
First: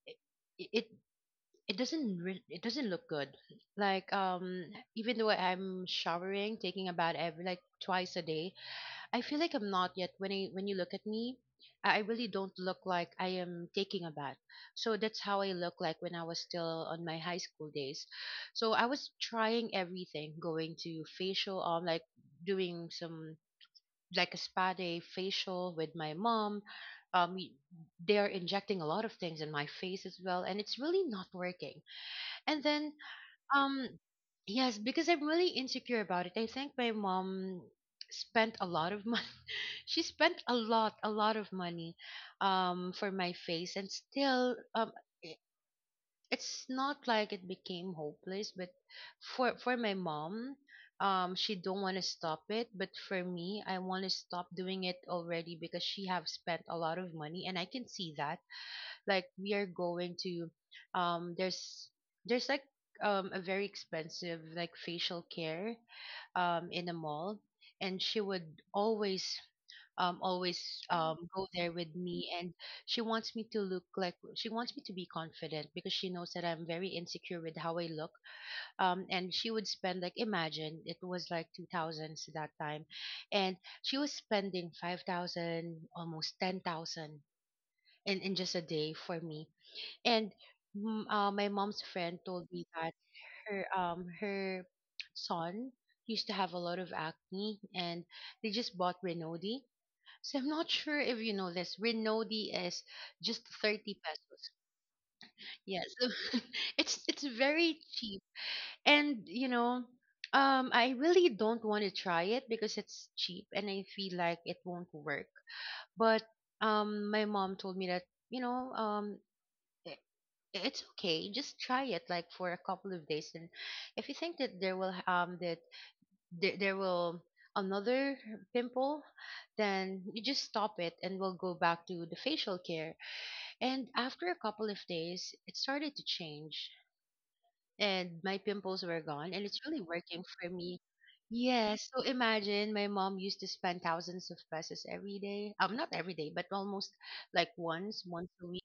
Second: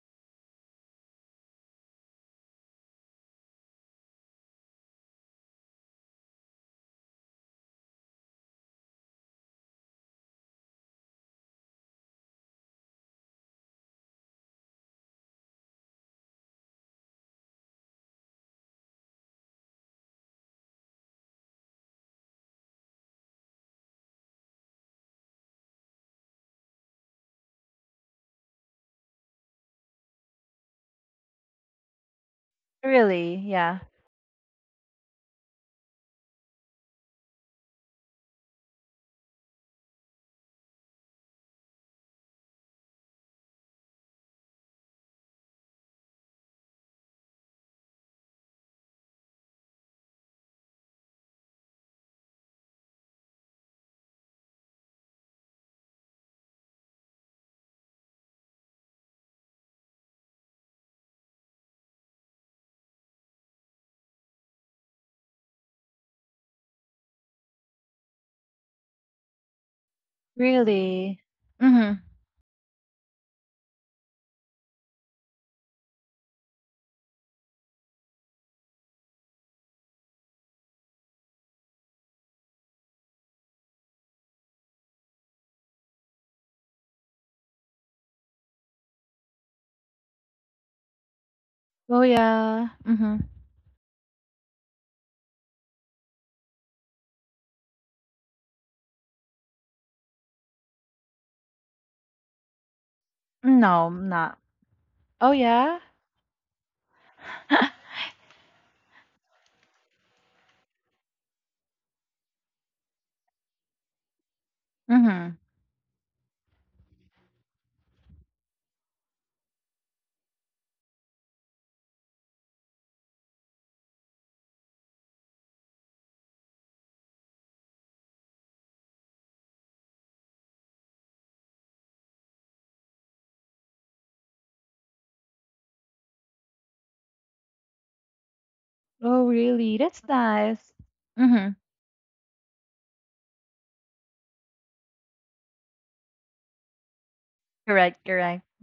Speaker 2: it, it, it doesn't re- it doesn't look good. Like um even though I'm showering, taking a bath every like twice a day, I feel like I'm not yet, when i when you look at me, i I really don't look like I am taking a bath. So that's how I look like when I was still on my high school days. So I was trying everything, going to facial, um like doing some like a spa day facial with my mom. um we- they're injecting a lot of things in my face as well and it's really not working. And then,
Speaker 1: Really. Yeah.
Speaker 2: um, yes, because I'm really insecure about it. I think my mom spent a lot of money. She spent a lot, a lot of money, um, for my face, and still, um, i- it's not like it became hopeless. But for for my mom, um, she don't want to stop it. But for me, I want to stop doing it already because she have spent a lot of money, and I can see that like we are going to um there's there's like um a very expensive like facial care um in a mall, and she would always um always
Speaker 1: Really.
Speaker 2: um go there with
Speaker 1: Mm-hmm.
Speaker 2: me. And she wants me to look like, she wants me to be confident because she knows that I'm very insecure with how I look. Um and she would spend like, imagine it was like two thousands that time, and she was spending five thousand, almost ten thousand in in just a day for me. And mm, uh, my mom's
Speaker 1: Oh
Speaker 2: friend told me
Speaker 1: yeah.
Speaker 2: that
Speaker 1: Mm-hmm.
Speaker 2: her um her son used to have a lot of acne, and they just bought Renodi. So I'm not sure if you know this. Renodi is just
Speaker 1: No,
Speaker 2: thirty
Speaker 1: I'm not.
Speaker 2: pesos.
Speaker 1: Oh yeah.
Speaker 2: Yes, it's it's very cheap, and you know. Um, I really don't want to try it because it's cheap and I feel like it won't work.
Speaker 1: mm-hmm.
Speaker 2: But um, my mom told me that, you know, um, i- it's okay, just try it like for a couple of days, and if you think that there will um that there, there will another pimple, then you just stop it and we'll go back to the facial care. And after a couple of days, it started to change, and my pimples were
Speaker 1: Oh
Speaker 2: gone, and it's
Speaker 1: really?
Speaker 2: really
Speaker 1: That's
Speaker 2: working for
Speaker 1: nice.
Speaker 2: me.
Speaker 1: Mm-hmm.
Speaker 2: Yes, so imagine my mom used to spend thousands of pesos every day. Um, not every day, but almost like
Speaker 1: Correct.
Speaker 2: once, once
Speaker 1: Correct.
Speaker 2: a week,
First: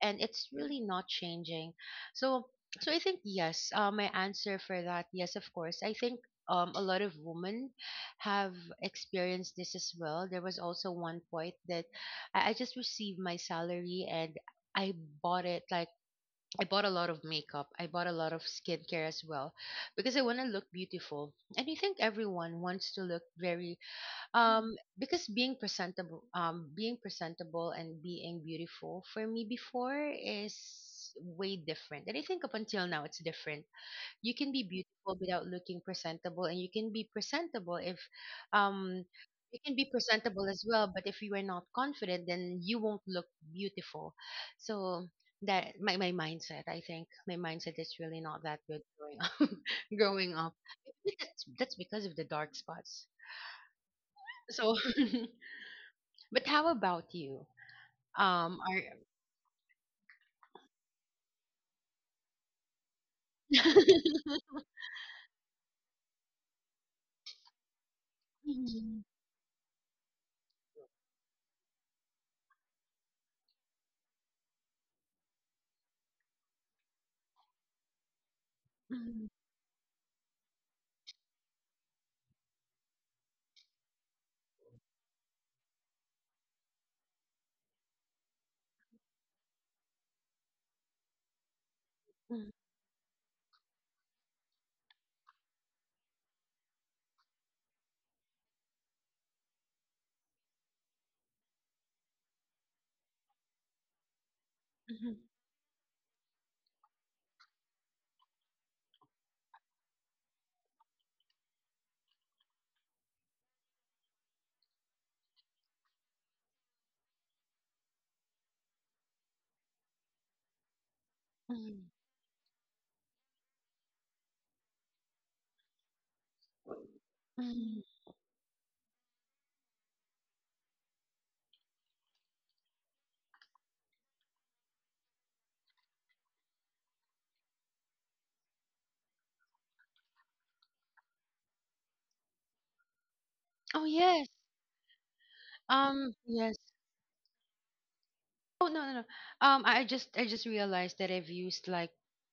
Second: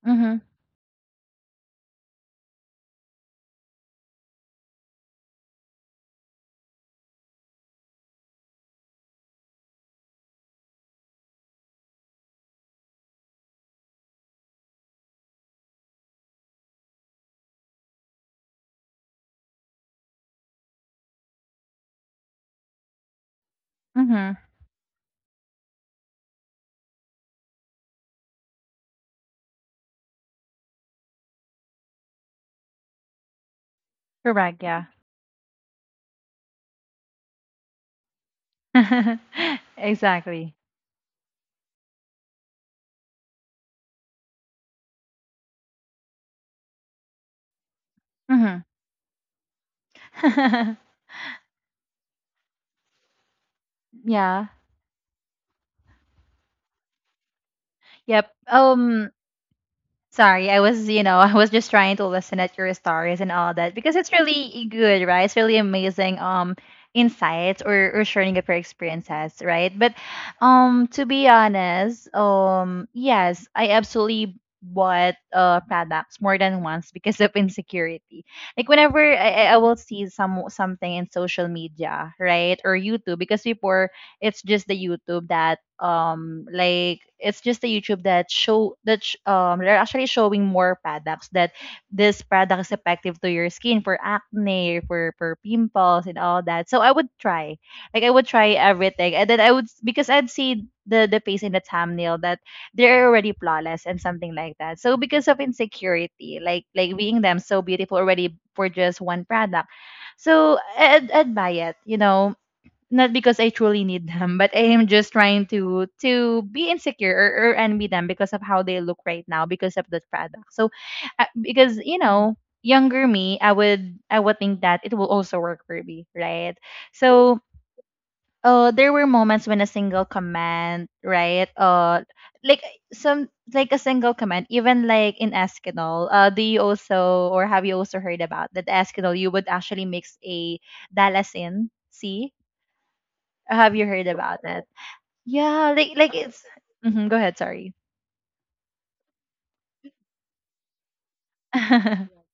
Speaker 2: and
Speaker 1: Mm-hmm.
Speaker 2: it's really not changing. So so I think yes, uh, my answer for that, yes, of course. I think um, a lot of women have experienced this as well. There was also one point that I, I just received my salary and I bought it like, I bought a lot of makeup. I bought a lot of skincare as well because I want to look beautiful. And I think everyone wants to look very
Speaker 1: Mm-hmm.
Speaker 2: um because being presentable, um being presentable and being beautiful for me before is way different, and I think up until now it's different. You can be
Speaker 1: Correct. Yeah.
Speaker 2: beautiful without looking presentable, and you can be presentable if um you can be presentable
Speaker 1: Exactly.
Speaker 2: as well, but if you are not confident, then you won't look beautiful. So that my, my mindset, I think my mindset is really not that
Speaker 1: Mm-hmm.
Speaker 2: good growing up, growing up. Maybe that's, that's because of the dark spots.
Speaker 1: Yeah.
Speaker 2: So but how about you?
Speaker 1: Yep.
Speaker 2: Um, are
Speaker 1: Um. Sorry, I was, you know, I was just trying to listen at your stories and all that because it's really good, right? It's really amazing um insights, or, or sharing of your
Speaker 2: mhm,
Speaker 1: experiences, right? But um to be honest, um yes, I absolutely bought uh products more than once because of insecurity. Like whenever
Speaker 2: mhm,
Speaker 1: I, I I will see some something in social media, right? Or YouTube, because before it's just the YouTube that um like it's just the YouTube that show that sh- um they're actually showing more products, that this
Speaker 2: mhm,
Speaker 1: product is effective to your skin for acne, for for pimples and all that. So I would try, like I would try everything, and then I would, because I'd see the the face in the thumbnail that they're already flawless and something like that. So
Speaker 2: mhm,
Speaker 1: because of insecurity, like like being them so beautiful already for just one product, so I'd, I'd buy it, you know, not because I truly need them, but I am just trying to to be insecure or, or envy them because of how they look right now because of the product. So, uh, because,
Speaker 2: mhm,
Speaker 1: you know, younger me, I would I would think that it will also work for me, right? So,
Speaker 2: mhm.
Speaker 1: uh, there were moments when a single comment, right? Uh, like some like a single comment, even like in Eskinol, uh, do you also, or have you also heard about that Eskinol? You would actually mix a dalasin C. Have you
Speaker 2: Oh
Speaker 1: heard
Speaker 2: yes.
Speaker 1: about it? Yeah, like like
Speaker 2: Um,
Speaker 1: it's.
Speaker 2: yes.
Speaker 1: Hmm, go ahead. Sorry.
Speaker 2: Oh no, no, no. Um, I I just, I just realized that I've used like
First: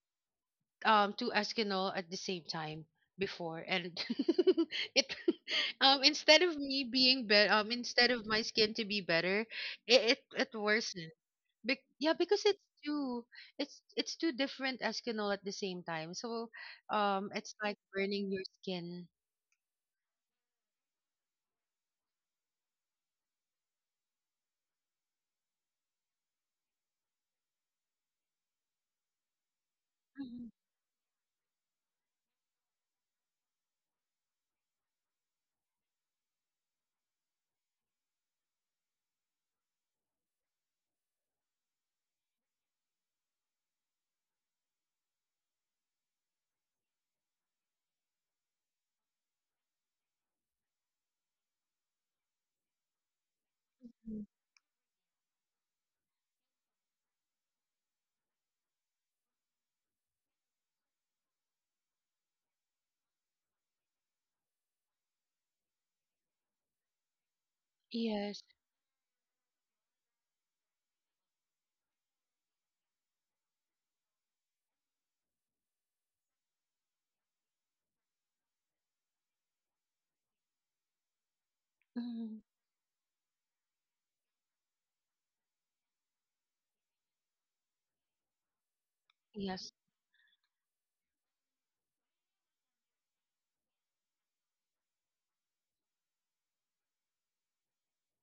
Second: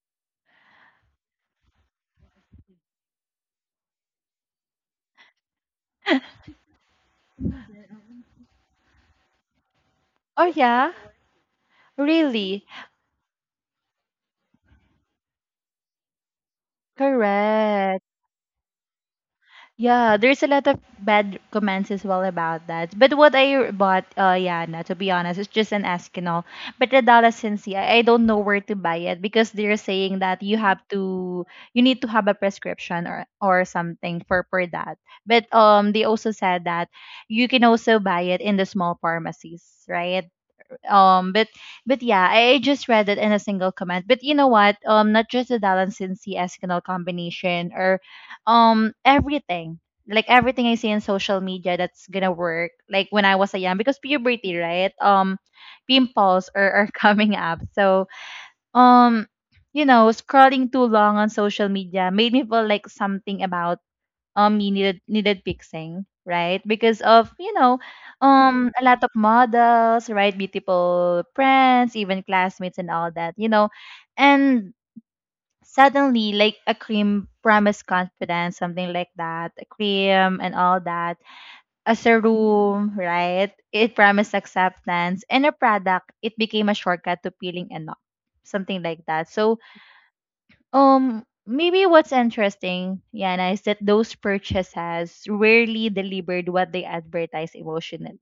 Speaker 2: um two Eskinol at the same time before, and it um instead of me being better, um instead of my skin to be better, it it, it
Speaker 1: Oh yeah,
Speaker 2: worsened. Bec yeah, because it's
Speaker 1: really?
Speaker 2: two, it's it's two different Eskinol at the same time. So, um, it's like
Speaker 1: Correct.
Speaker 2: burning your skin.
Speaker 1: Yeah, there's a lot of bad comments as well about that. But what I bought, uh, Yana, to be honest, it's just an Eskinol. But the Dala Sensi, I, I don't know where to buy it, because they're saying that
Speaker 2: Mhm,
Speaker 1: you have to, you need to have a prescription or or something for for that. But um, they also said that you can also buy it in the small pharmacies, right? um but but yeah I, I just read it in a single comment. But you know what, um not just the dallas and cs canal combination or um everything. Like everything I see in social media that's gonna work, like when I was a young, because
Speaker 2: mhm.
Speaker 1: puberty, right? um pimples are, are coming up, so um you know, scrolling too long on social media made me feel like something about um you needed needed fixing, right? Because of, you know,
Speaker 2: Yes.
Speaker 1: um a lot of models, right? Beautiful friends, even classmates and all that, you know. And suddenly like a cream promised confidence, something like that, a cream and all that as a
Speaker 2: Mhm.
Speaker 1: room, right? It promised acceptance, and a product, it became a shortcut to feeling enough, something like that. So
Speaker 2: Yes.
Speaker 1: um, maybe what's interesting, Yana, is that those purchases rarely delivered what they advertise emotionally,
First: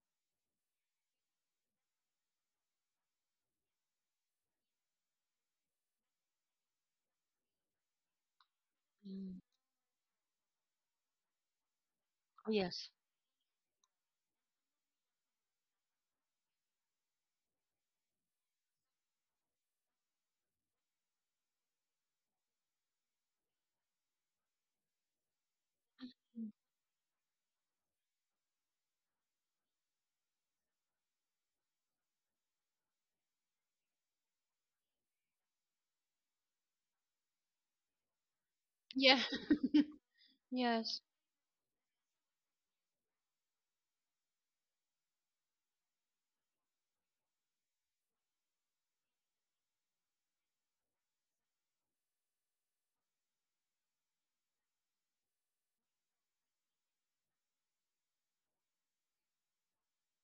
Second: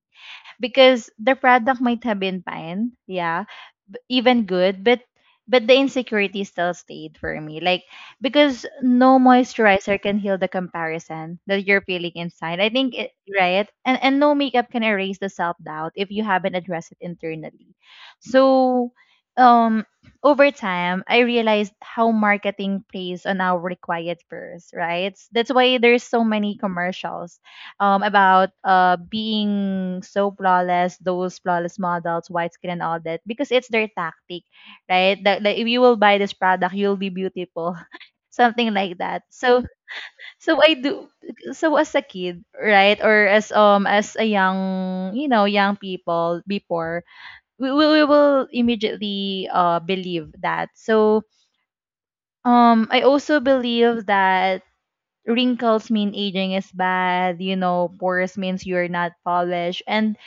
Speaker 1: because the product might have been fine, yeah, b- even good, but but the insecurity still stayed for me. Like because no
Speaker 2: Mm.
Speaker 1: moisturizer can heal the comparison that you're feeling inside. I
Speaker 2: Yes.
Speaker 1: think it right, and and no makeup can erase the self doubt if you haven't addressed it internally. So, um, over time, I realized how marketing plays on our quiet first, right? That's why there's so
Speaker 2: Mm.
Speaker 1: many commercials um, about uh, being so flawless, those flawless models, white skin and all that, because it's their tactic, right? That, that if you will buy this product, you'll be beautiful, something like
Speaker 2: Yeah.
Speaker 1: that. So so I
Speaker 2: Yes.
Speaker 1: do so as a kid, right, or as um as a young, you know, young people before, we we, we will immediately uh believe that. So um I also believe that wrinkles mean aging is bad, you know, pores means you're not polished, and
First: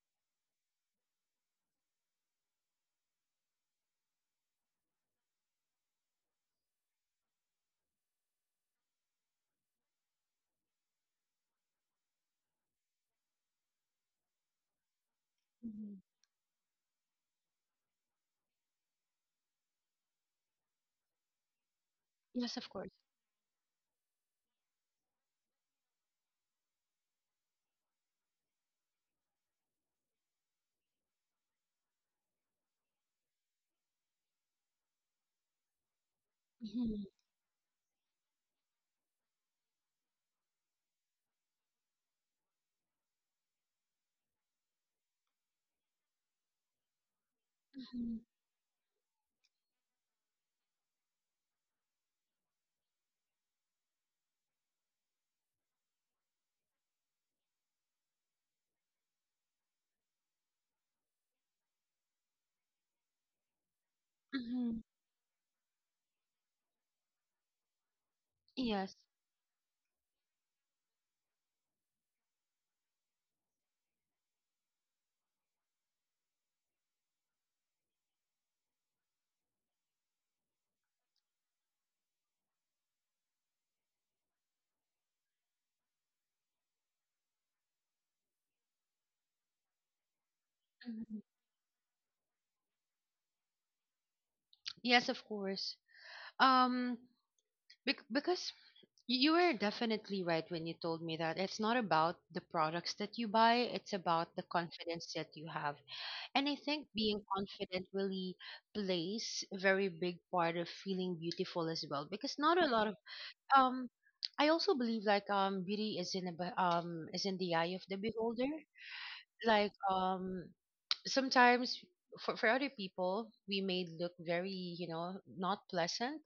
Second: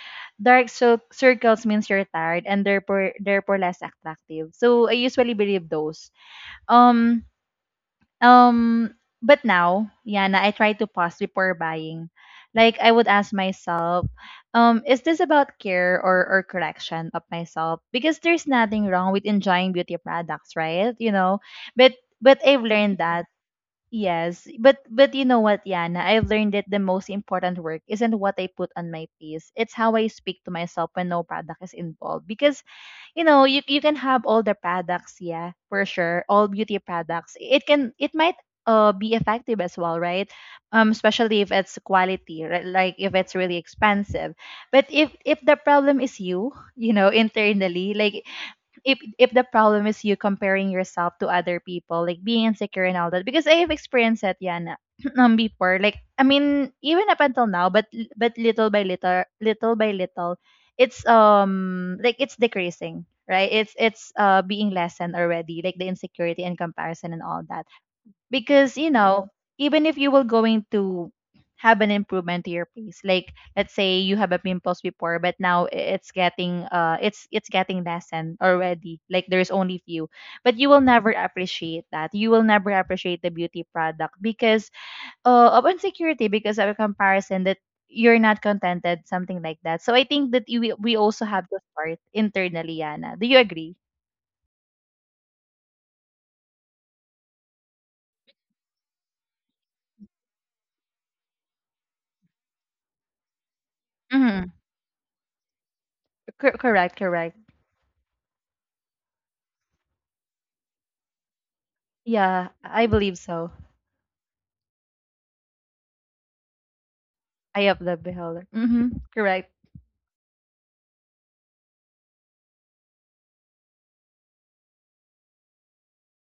Speaker 1: dark cir- circles means you're tired and therefore therefore less attractive. So I usually believe those. Um um but now, Yana, I try to pause before buying. Like I would ask myself, um, is this about care
Speaker 2: Mhm.
Speaker 1: or, or correction of myself? Because there's nothing wrong with enjoying beauty products, right? You know, but but
Speaker 2: Yes,
Speaker 1: I've
Speaker 2: of course.
Speaker 1: learned that yes, but but you know what, Yana? I've learned that the most important work isn't what I put on my piece. It's how I speak to myself when no product is involved. Because you know, you you can have all the products, yeah, for sure, all beauty
Speaker 2: Mhm,
Speaker 1: products. It can, it might uh be effective as well, right? Um, especially if it's quality, right? Like if it's really expensive. But if if the problem is you, you know, internally,
Speaker 2: mhm,
Speaker 1: like if if the problem is you comparing yourself to other people, like being insecure and all that, because I have experienced that, Yana, um, before. Like I mean, even up until now, but but little by little, little by little, it's um like it's decreasing, right? It's it's uh being
Speaker 2: mhm.
Speaker 1: lessened already, like the insecurity and comparison and all that, because you
Speaker 2: Yes.
Speaker 1: know, even if you were going to have an improvement to your face, like let's say you have a pimples before but now i- it's getting uh it's it's getting lessened already, like there's only few, but you will never appreciate that, you will never appreciate the beauty product because uh, of insecurity, because of a comparison that you're not contented, something like that. So I think that you, we we
Speaker 2: Mhm.
Speaker 1: also have to start internally, Yana. Do you agree?
Speaker 2: Yes, of course. Um, bec because you were definitely right when you told me that it's not about the products that you buy, it's about the
Speaker 1: Mm-hmm.
Speaker 2: confidence that you have. And I
Speaker 1: Correct,
Speaker 2: think being
Speaker 1: correct.
Speaker 2: confident really plays a very big part of feeling beautiful as well because
Speaker 1: Yeah,
Speaker 2: not a lot
Speaker 1: I
Speaker 2: of
Speaker 1: believe so.
Speaker 2: um I also believe like um beauty is in the be- um is in the
Speaker 1: Eye
Speaker 2: eye
Speaker 1: of
Speaker 2: of the
Speaker 1: the
Speaker 2: beholder.
Speaker 1: Beholder. Mm-hmm. Correct.
Speaker 2: Like um sometimes for for other people we may look very, you know, not pleasant.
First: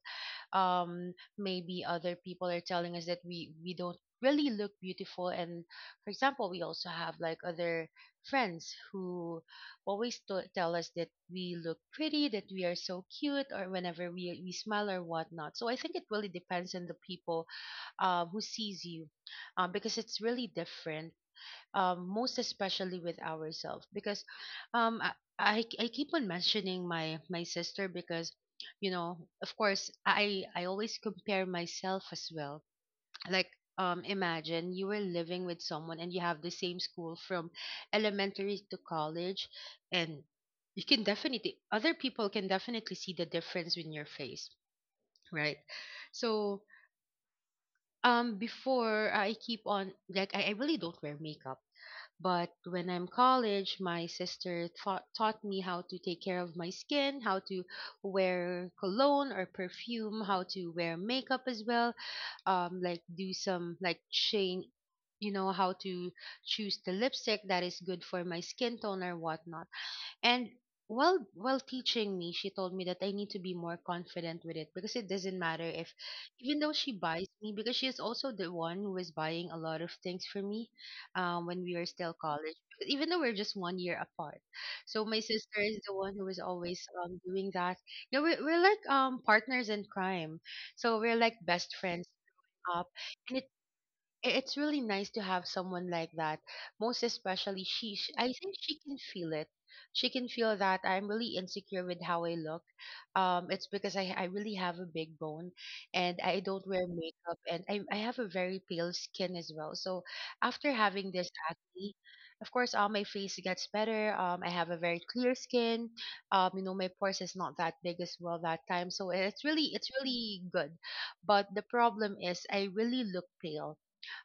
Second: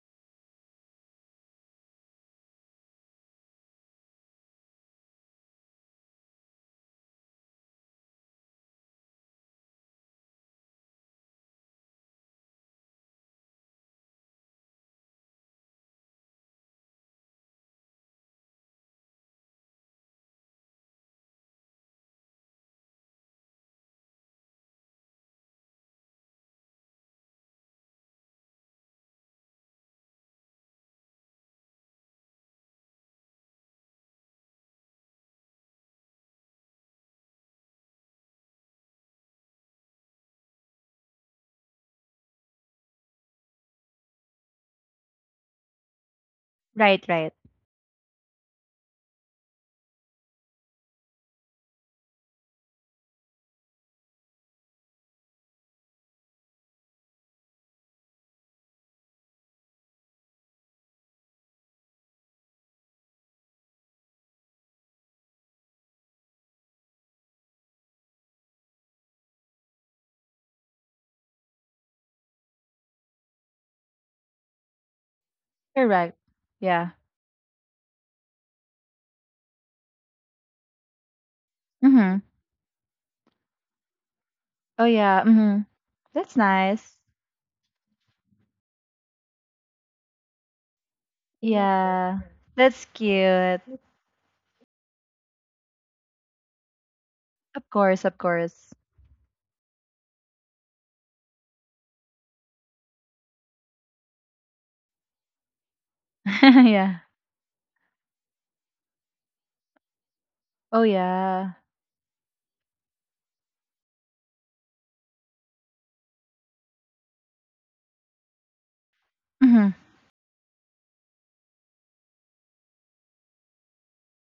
Speaker 2: um maybe other people are telling us that we we don't really look beautiful, and for example we also have like other friends who always t- tell us that we look pretty, that we are so cute, or whenever we we smile or whatnot. So I think it really depends on the people uh, who sees you, um, because it's really different. um, most especially with ourselves, because um, I, I I keep on mentioning my my sister because, you know, of course I I always compare myself as well. Like, um, imagine you were living with someone and you have the same school from elementary to college, and you can definitely other people can definitely see the difference in your face, right? So
Speaker 1: Right, right.
Speaker 2: um before I keep on, like i, I really don't wear makeup, but when I'm college, my sister taught, taught me how to take care of my skin, how to wear cologne or perfume, how to wear makeup as well, um, like do some like chain, you know, how to choose the lipstick that is good for my skin tone or whatnot. And while while teaching me, she told me that I need to be more confident with it because it doesn't matter if,
Speaker 1: Correct.
Speaker 2: even though
Speaker 1: Yeah.
Speaker 2: she buys me, because she is also the one who is buying a lot of things for me, um, when we were still
Speaker 1: Mm-hmm.
Speaker 2: college. Because even though we're just one year apart,
Speaker 1: Oh
Speaker 2: so my
Speaker 1: yeah. Mm-hmm.
Speaker 2: sister is the one who
Speaker 1: That's
Speaker 2: is always
Speaker 1: nice.
Speaker 2: um doing that. Yeah, we're, we're like um partners in crime, so we're like best friends
Speaker 1: Yeah. That's
Speaker 2: up, and it
Speaker 1: cute.
Speaker 2: i- it's really nice to have someone like that. Most especially
Speaker 1: Of
Speaker 2: she
Speaker 1: course,
Speaker 2: sh-
Speaker 1: of
Speaker 2: I think
Speaker 1: course.
Speaker 2: she can feel it. She can feel that I'm really insecure with how I look. um it's because i i really have a big bone, and I don't wear
Speaker 1: Yeah.
Speaker 2: makeup, and i i have a very pale skin as well. So after
Speaker 1: Oh
Speaker 2: having this
Speaker 1: yeah.
Speaker 2: acne, of course, uh, my face gets better. um I have a very clear skin. um you know, my pores is not that big as well that time, so it's
Speaker 1: Mm-hmm.
Speaker 2: really it's really good. But the problem is I really look pale.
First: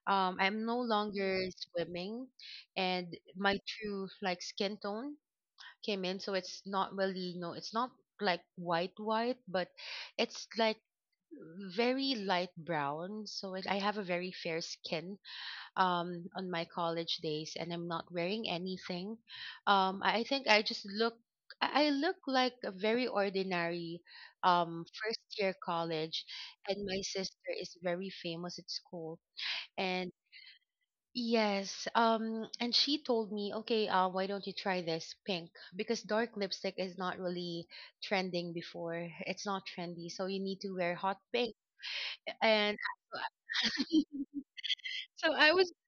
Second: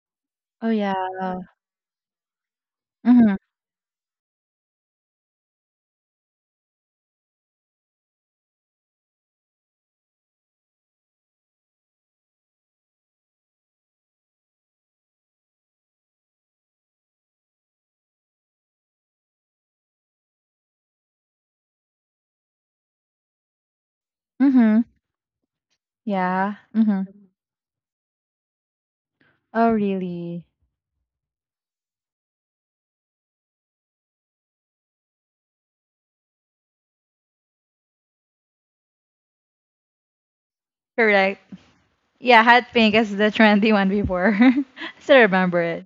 Speaker 2: um, I'm
Speaker 1: Oh
Speaker 2: no
Speaker 1: yeah.
Speaker 2: longer swimming, and
Speaker 1: Mm-hmm.
Speaker 2: my true like skin tone came in, so it's not really, no, it's not like white white, but it's like very light brown. So it, I have a very fair skin um on my college days, and I'm not wearing anything. Um, I I think I just look. I I look like a very ordinary
Speaker 1: Mm-hmm.
Speaker 2: um, first year college,
Speaker 1: Yeah.
Speaker 2: and my
Speaker 1: Mm-hmm.
Speaker 2: sister is very famous at school,
Speaker 1: Oh
Speaker 2: and
Speaker 1: really?
Speaker 2: yes. Um, and she told me, okay, uh, why don't you try this pink? Because dark lipstick is not really trending before. It's not trendy, so you need to wear hot
Speaker 1: Correct.
Speaker 2: pink.
Speaker 1: Yeah, hot
Speaker 2: And
Speaker 1: pink is the trendy one before. Still
Speaker 2: so I
Speaker 1: remember
Speaker 2: was,
Speaker 1: it.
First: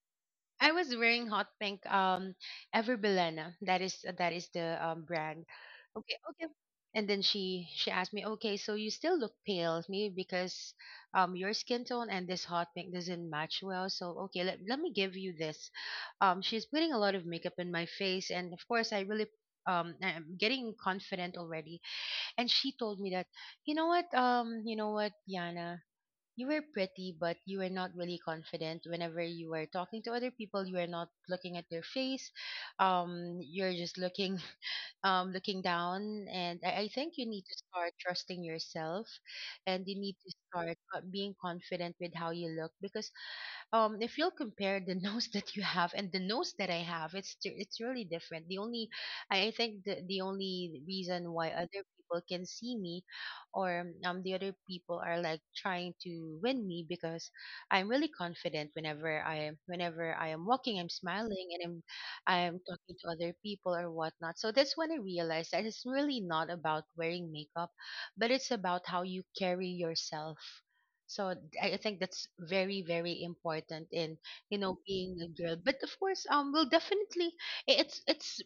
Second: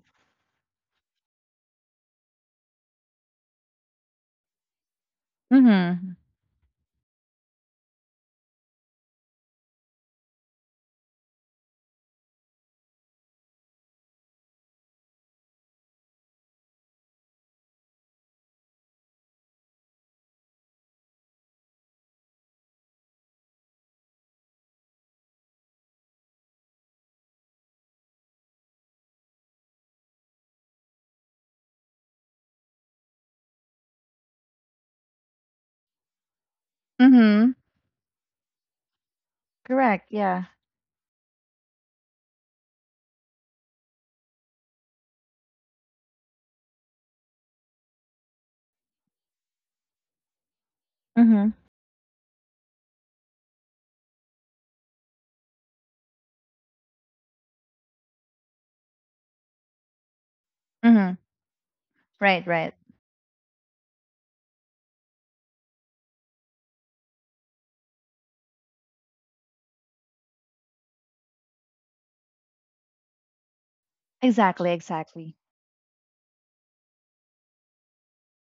Speaker 2: I was wearing hot pink, um Everbilena. That is that is the um brand.
Speaker 1: Mm-hmm.
Speaker 2: Okay, okay. And then she she asked me, "Okay, so you still look pale, maybe because um your skin tone and this hot pink doesn't match well. So okay, let, let me give you this." Um she's putting a lot of makeup in my face, and of course I really um I'm getting confident already. And she told me that, "You know what? Um you know what, Yana? You were pretty, but you were not really confident. Whenever you were talking to other people, you were not looking at their face. Um, you're just looking, um, looking down. And I, I think you need
Speaker 1: Mm-hmm.
Speaker 2: to start trusting yourself, and you
Speaker 1: Correct.
Speaker 2: need to
Speaker 1: Yeah.
Speaker 2: start uh, being confident with how you look, because um if you'll compare the nose that you have and the nose that I have, it's t- it's really different. The only I I think the the only reason
Speaker 1: Mm-hmm.
Speaker 2: why other people can see me or um the other people are like trying to win me because I'm really confident. Whenever I whenever I am walking, I'm
Speaker 1: Mm-hmm.
Speaker 2: smiling, and I'm
Speaker 1: Right,
Speaker 2: I'm
Speaker 1: right.
Speaker 2: talking to other people or whatnot. So that's when I realized that it's really not about wearing makeup, but it's about how you carry yourself. So I I think that's very, very important in, you
Speaker 1: Exactly,
Speaker 2: know, being a
Speaker 1: exactly.
Speaker 2: girl. But of course, um, we'll definitely i- it's it's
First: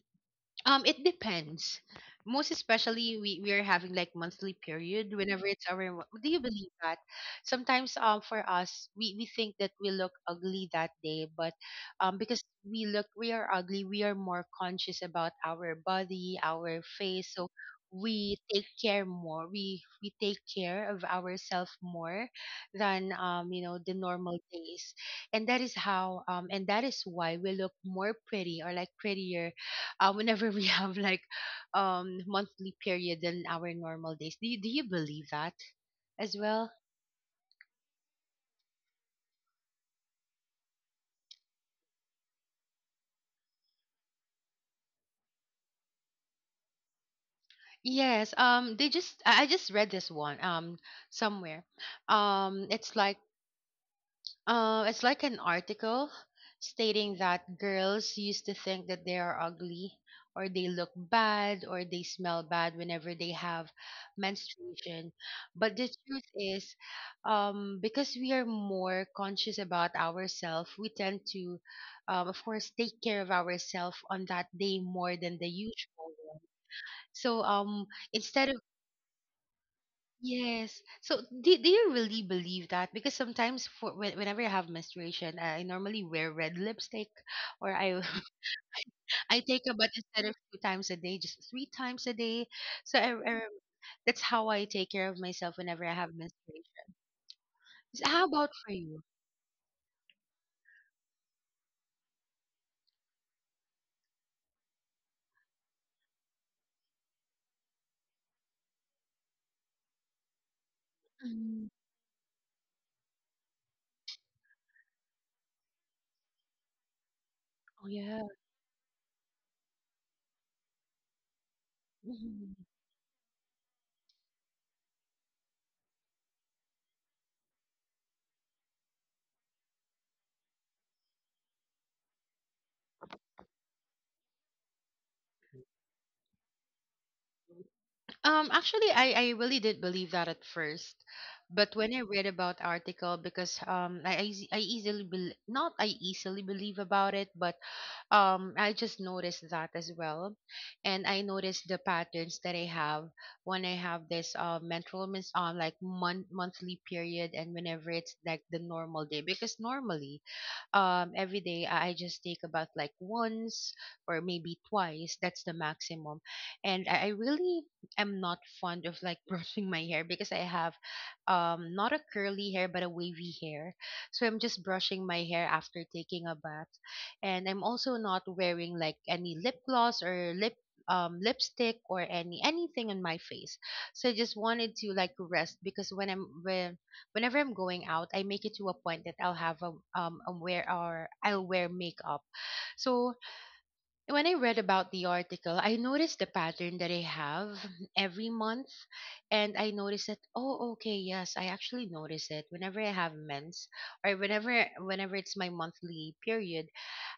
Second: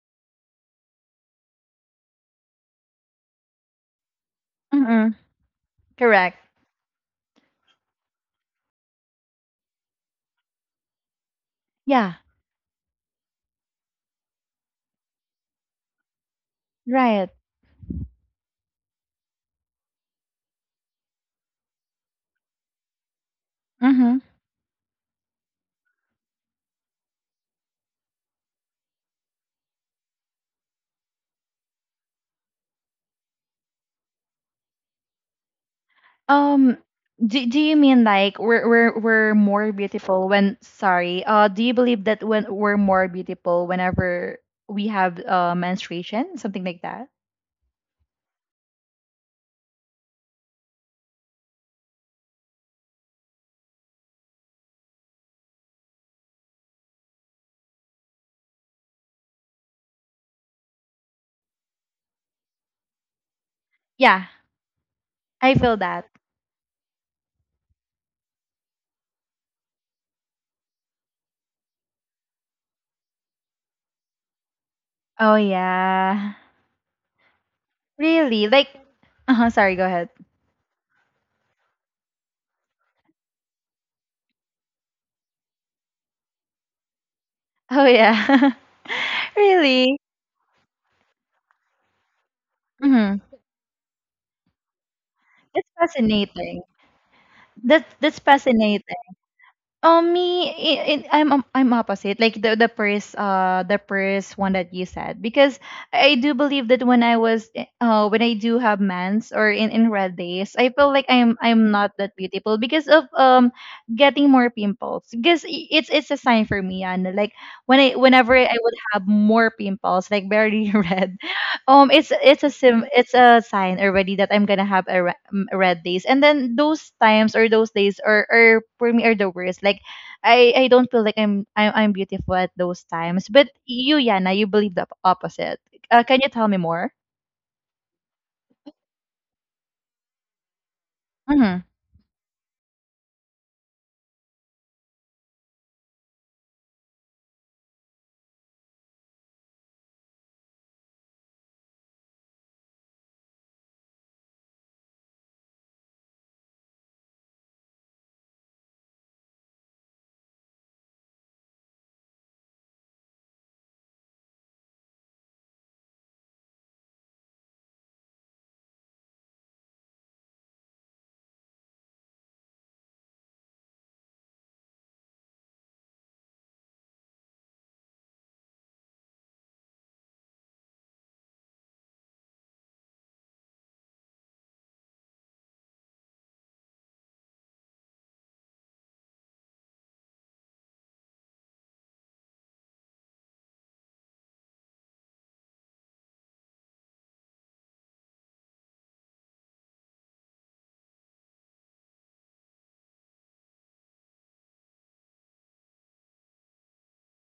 Speaker 2: um, it depends. Most especially, we, we are having like monthly
Speaker 1: Mm-mm.
Speaker 2: period whenever it's our. mo- Do
Speaker 1: Correct.
Speaker 2: you believe that? Sometimes, um, for us, we, we think that we look ugly that day, but
Speaker 1: Yeah.
Speaker 2: um, because we look we are ugly, we are more conscious about our body, our
Speaker 1: Right.
Speaker 2: face, so we take care more. We we take care of ourselves more than um you know, the
Speaker 1: Mm-hmm.
Speaker 2: normal days, and that is how um and that is why we look more pretty, or like prettier, uh, whenever we have like um monthly period than our normal days. Do you, do you believe that as well?
Speaker 1: Um. Do, do you mean like we're we're we're more beautiful when, sorry? Uh. Do you believe that when we're more beautiful whenever we have uh menstruation, something like that?
Speaker 2: Yes. Um, they just I I just read this one um somewhere. Um, it's like Uh, it's like an article stating that girls used to think that they are ugly, or they look bad, or they smell bad whenever they have
Speaker 1: Yeah.
Speaker 2: menstruation.
Speaker 1: I feel
Speaker 2: But the
Speaker 1: that.
Speaker 2: truth is, um, because we are more conscious about ourselves, we tend to, um, of course, take care of ourselves on that day more
Speaker 1: Oh
Speaker 2: than the usual.
Speaker 1: yeah.
Speaker 2: One. So um,
Speaker 1: Really?
Speaker 2: instead of
Speaker 1: Like. Uh huh. Sorry. Go ahead.
Speaker 2: yes. So do, do you really believe that? Because sometimes for when, whenever I have menstruation, I normally wear red lipstick, or
Speaker 1: Oh
Speaker 2: I
Speaker 1: yeah.
Speaker 2: I take a bath
Speaker 1: Really.
Speaker 2: instead of two times a day, just three times a day. So
Speaker 1: Mm-hmm.
Speaker 2: I, I, that's how I take care of myself
Speaker 1: It's
Speaker 2: whenever I have
Speaker 1: fascinating.
Speaker 2: menstruation.
Speaker 1: That's
Speaker 2: So
Speaker 1: that's
Speaker 2: how about for
Speaker 1: fascinating.
Speaker 2: you?
Speaker 1: Um, me, i- i- I'm I'm I'm opposite. Like the the first uh the first one that you said, because I do believe that when I was eh, uh when I do have mans, or in in red days, I feel like I'm
Speaker 2: Mhm.
Speaker 1: I'm not that beautiful because of um getting more pimples, because i- it's it's a sign for me. And like when
Speaker 2: Oh
Speaker 1: I,
Speaker 2: yeah.
Speaker 1: whenever I would have more pimples like very red, um, it's it's a
Speaker 2: Mhm.
Speaker 1: sim it's a sign already that I'm gonna have a, re- m- red days, and then those times or those days are, are for me are the worst. Like, I I don't feel like I'm I'm, I'm beautiful at those times. But you, Yana, you believe the opposite. Uh, can you tell me more?
Speaker 2: Um, actually, I, I really did believe that at first,
Speaker 1: Mm-hmm.
Speaker 2: but when I read about article, because um, I I eas- I easily bel not I easily believe about it, but um I just noticed that as well. And I noticed the patterns that I have when I have this uh menstrual mis- um like month monthly period, and whenever it's like the normal day, because normally um every day i I just take about like once or maybe twice, that's the maximum. And i, I really am not fond of like brushing my hair because I have um not a curly hair but a wavy hair, so I'm just brushing my hair after taking a bath. And I'm also not wearing like any lip gloss or lip um, lipstick or any anything on my face. So I just wanted to like rest, because when i'm when whenever I'm going out, I make it to a point that I'll have a um a wear, or I'll wear makeup. So when I read about the article, I noticed the pattern that I have every month, and I noticed that, oh okay, yes, I actually notice it whenever I have mens, or whenever whenever it's my monthly period,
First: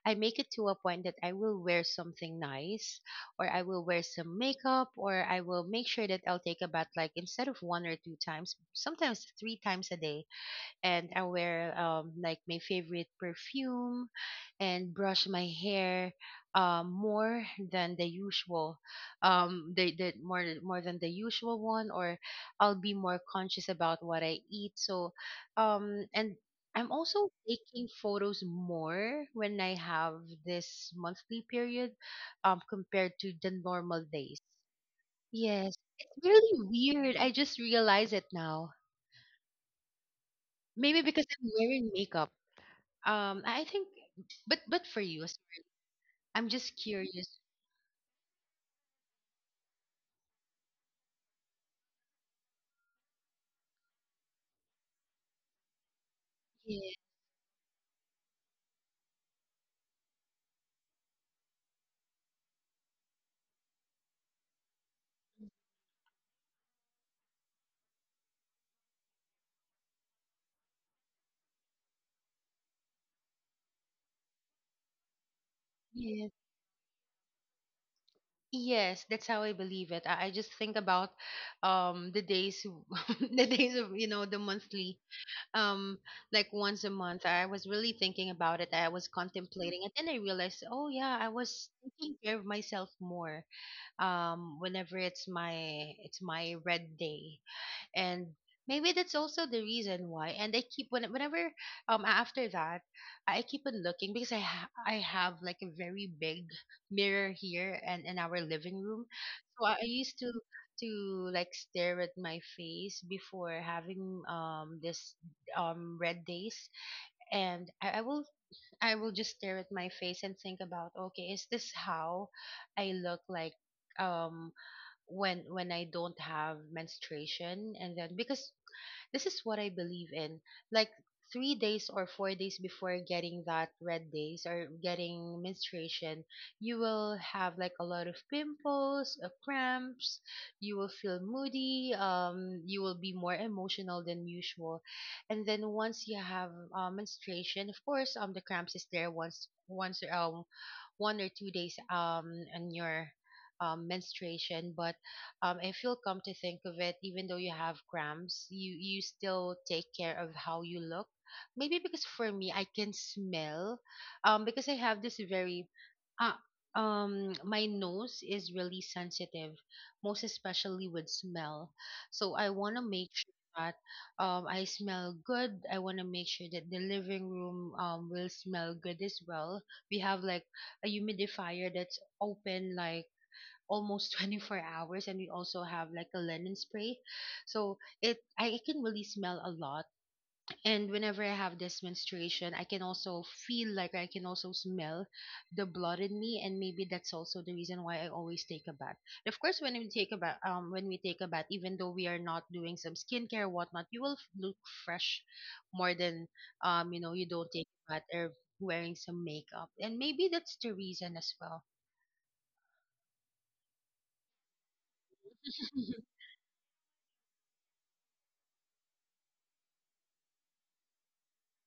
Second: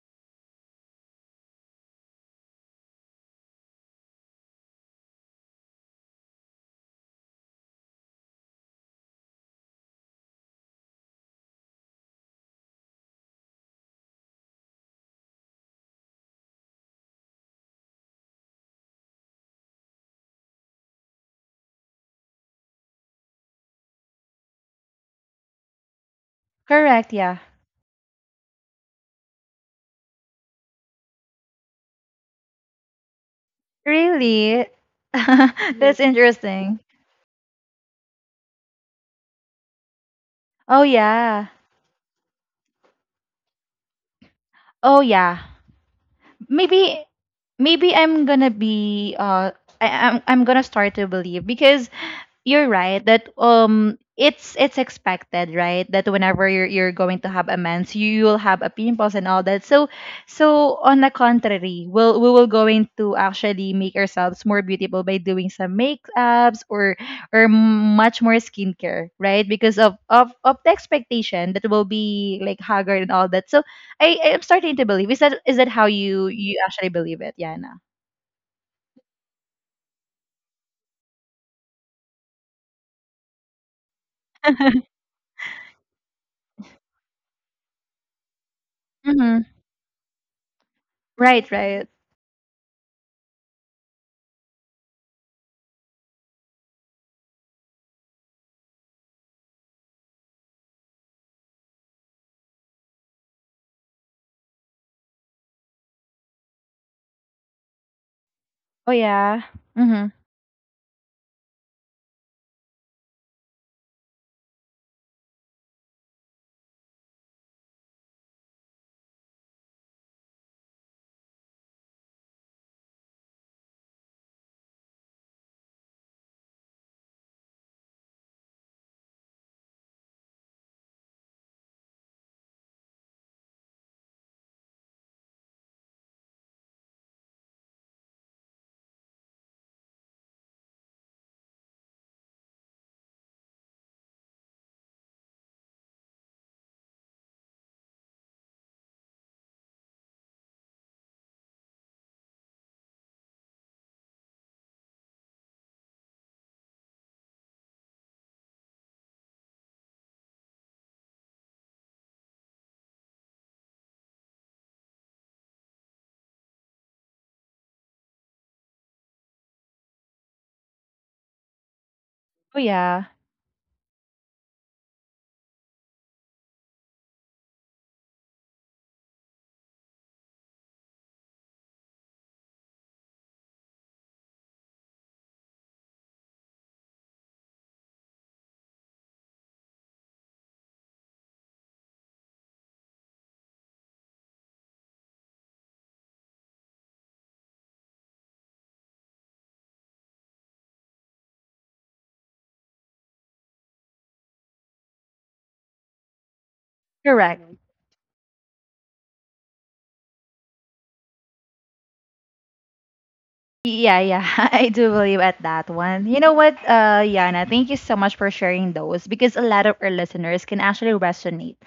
Speaker 2: I make it to a point that I will wear something nice, or I will wear some makeup, or I will make sure that I'll take a bath, like instead of one or two times, sometimes three times a day, and I wear um like my favorite perfume, and brush my hair um more than the usual, um the, the more more than the usual one. Or I'll be more conscious about what I eat. So um and I'm
Speaker 1: Correct.
Speaker 2: also
Speaker 1: Yeah.
Speaker 2: taking photos more when I have this monthly period, um compared to the normal days.
Speaker 1: Really?
Speaker 2: Yes,
Speaker 1: That's
Speaker 2: it's really
Speaker 1: interesting.
Speaker 2: weird, I just realize it now.
Speaker 1: Oh
Speaker 2: Maybe because
Speaker 1: yeah.
Speaker 2: I'm wearing makeup. Um, I I think, but but
Speaker 1: Oh
Speaker 2: for you,
Speaker 1: yeah.
Speaker 2: as- I'm just
Speaker 1: Maybe
Speaker 2: curious.
Speaker 1: maybe I'm gonna be uh I, I'm I'm gonna start to believe, because you're right that um it's it's expected, right, that whenever you're you're
Speaker 2: Yeah,
Speaker 1: going to have a mens, you will have a pimples and all that. So so on the contrary, we'll we will going to actually make ourselves more beautiful by doing some makeups, or or much more skincare, right, because of of of the expectation that will be like haggard and all that. So I I'm starting to believe. Is that, is that how you
Speaker 2: yeah.
Speaker 1: you actually believe it, Yana?
Speaker 2: Yes, that's how I believe it. I, I just think about um the days, w- the days of, you know, the monthly, um like once a month. I was really thinking about it. I was
Speaker 1: Mm-hmm.
Speaker 2: contemplating, and then I realized, oh yeah, I
Speaker 1: Right,
Speaker 2: was
Speaker 1: right.
Speaker 2: taking care of myself more. Um, whenever it's my it's my red day. And maybe that's also the reason why. And I keep when, whenever um after that, I keep on looking, because i ha- I have like a very big mirror here and in our living
Speaker 1: Oh
Speaker 2: room.
Speaker 1: yeah.
Speaker 2: So I
Speaker 1: Mm-hmm.
Speaker 2: used to to like stare at my face before having um this um red days. And I, I will I will just stare at my face and think about, okay, is this how I look like um when when I don't have menstruation, and then, because this is what I believe in. Like three days or four days before getting that red days or getting menstruation, you will have like a lot of pimples, uh, cramps. You will feel moody. Um, you will be more emotional than usual. And then once you have uh, menstruation, of course, um, the cramps is there once once um one or two days um on your um, menstruation. But um, if you'll come to think of it, even though you have cramps, you you still take care of how you look. Maybe because for me, I can smell, um, because I have this very, uh, um, my nose is really sensitive, most especially with smell. So I
Speaker 1: Oh
Speaker 2: want to
Speaker 1: yeah.
Speaker 2: make sure that um I smell good. I want to make sure that the living room um will smell good as well. We have like a humidifier that's open like almost twenty-four hours, and we also have like a linen spray so it I can really smell a lot. And whenever I have this menstruation, I can also feel like I can also smell the blood in me, and maybe that's also the reason why I always take a bath. And of course, when we take a bath, um when we take a bath even though we are not doing some skincare or whatnot, you will f- look fresh, more than um you know, you
Speaker 1: Correct.
Speaker 2: don't take a bath or wearing some makeup, and maybe that's the reason as well.
Speaker 1: Yeah, yeah. I do believe at that one. You know what, uh, Yana, thank you so much for sharing those, because a lot of our listeners can actually resonate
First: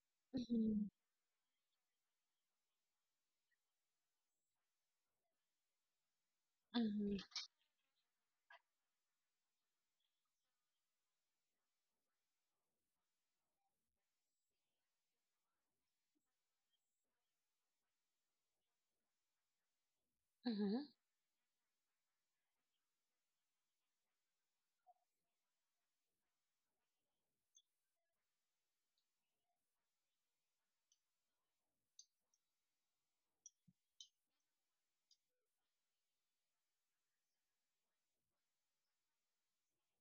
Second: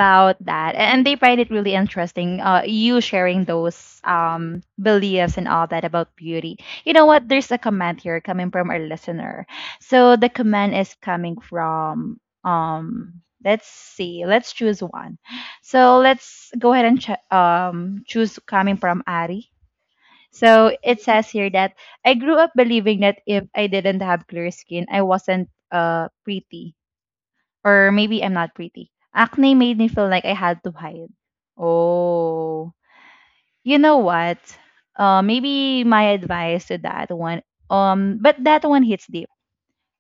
Speaker 1: that,
Speaker 2: Mhm.
Speaker 1: and they find it really interesting, uh, you sharing those um beliefs and all that about beauty. You know
Speaker 2: Mhm.
Speaker 1: what? There's a comment here coming from our listener. So the comment is coming from um let's see, let's choose one. So let's go ahead and ch- um choose coming from Ari. So
Speaker 2: Mhm,
Speaker 1: it says here that I grew up believing that if I didn't have clear skin, I wasn't uh pretty. Or maybe I'm not pretty. Acne made me feel like I had to hide. Oh. You know what? Uh, maybe my advice to that one, um but that one hits deep,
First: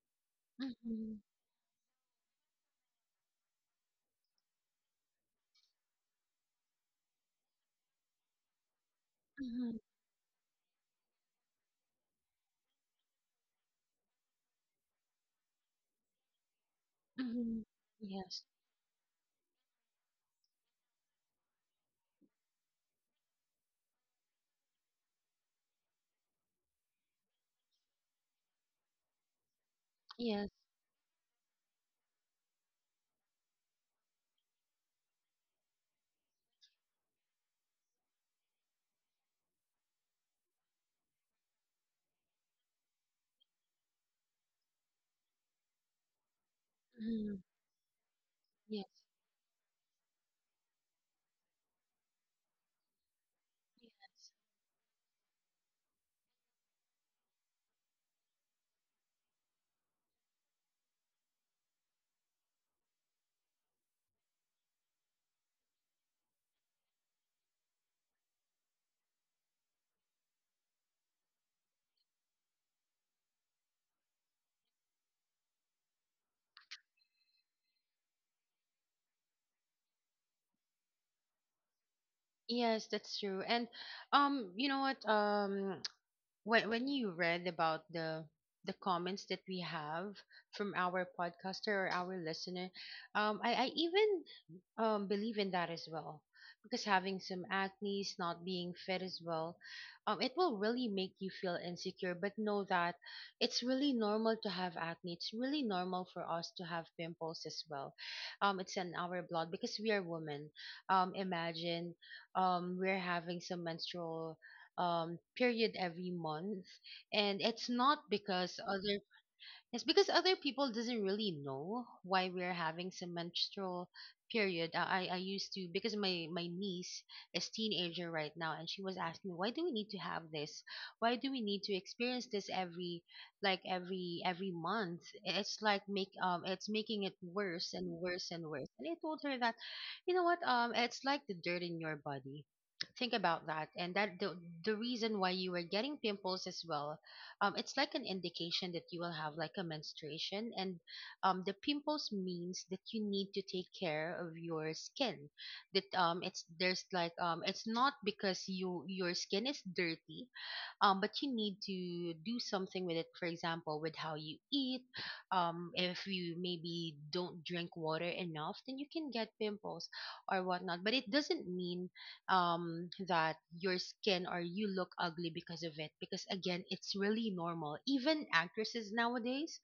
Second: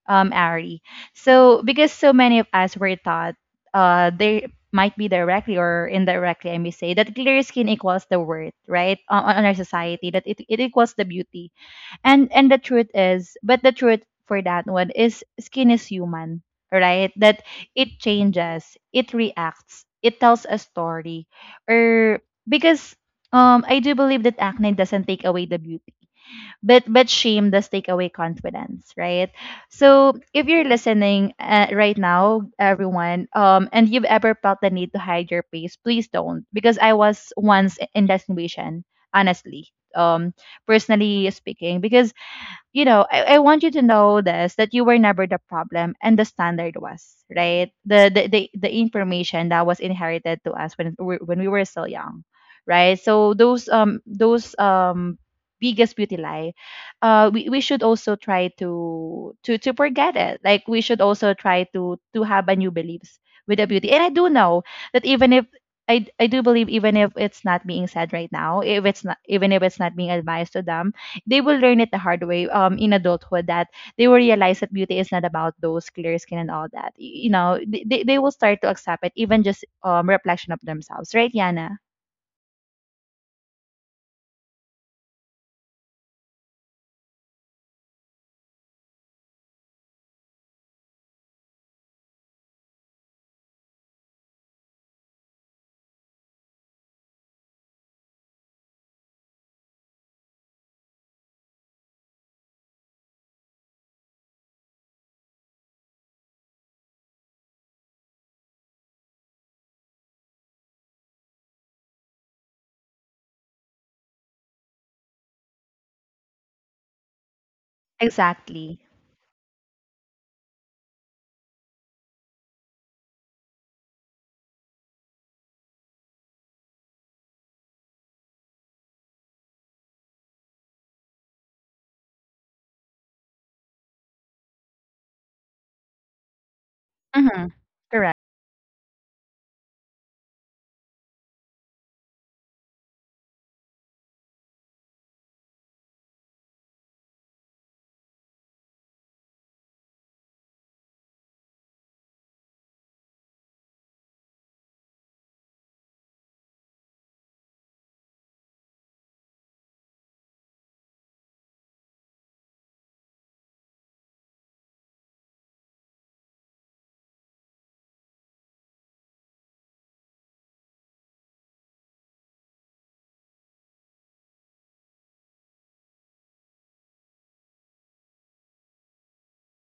Speaker 1: um, Ari.
Speaker 2: mhm,
Speaker 1: So because so many of us were taught uh they might be directly or indirectly, I may say, that clear skin equals the worth, right? Uh, On, on our
Speaker 2: mhm,
Speaker 1: society, that it, it equals the beauty, and and the truth is, but the truth for that one is skin is human, right? That
Speaker 2: mhm.
Speaker 1: it
Speaker 2: Yes,
Speaker 1: changes, it reacts, it tells a story. Or because um I do believe that acne doesn't take away the beauty. But but shame does take away confidence, right? So if
Speaker 2: yes,
Speaker 1: you're listening, uh, right now, everyone, um, and you've ever felt the need to hide your face, please don't, because I was once in that situation, honestly, um, personally speaking, because you know, I, I want you to know this, that you were never the problem, and the standard was,
Speaker 2: mhm,
Speaker 1: right? The the the, the
Speaker 2: yes,
Speaker 1: information that was inherited to us when we when we were still young, right? So those um
Speaker 2: yes,
Speaker 1: those um biggest beauty lie, uh we, we should also try to to to forget it. Like we should also try to to have a new beliefs with the beauty. And I do know that even if I, I do believe, even if it's not being said right now, if it's not, even if it's not being advised to them, they will learn it the hard way um in adulthood, that they will realize that beauty is not about those clear skin and all that. Y- you know, th- they, they will start to accept it even just um reflection of themselves, right, Yana?
Speaker 2: yes, that's true. And um, you know what? Um, when when you read about the the comments that we have from our podcaster or our listener, um, I I even um, believe in that as well. Because having some acne, not being fit as well, um, it will really make you feel insecure. But know that it's really normal to have acne. It's really normal for us to have pimples as well. Um, it's in our blood because we are women. Um, imagine um, we're having some menstrual um period every month, and it's not because
Speaker 1: Exactly.
Speaker 2: other it's because other people doesn't really know why we're having some menstrual period. I I I used to, because my my niece is teenager right now, and she was asking me, why do we need to have this? Why do we need to experience this every like every every month? It's like make um it's making it
Speaker 1: Mm-hmm.
Speaker 2: worse and
Speaker 1: Correct.
Speaker 2: worse and worse. And I told her that, you know what, um it's like the dirt in your body. Think about that. And that the the reason why you were getting pimples as well, um, it's like an indication that you will have like a menstruation. And um, the pimples means that you need to take care of your skin, that um, it's there's like um, it's not because you your skin is dirty, um, but you need to do something with it, for example with how you eat. um, if you maybe don't drink water enough, then you can get pimples or whatnot. But it doesn't mean um, that your skin or you look ugly because of it, because again, it's really normal. Even actresses nowadays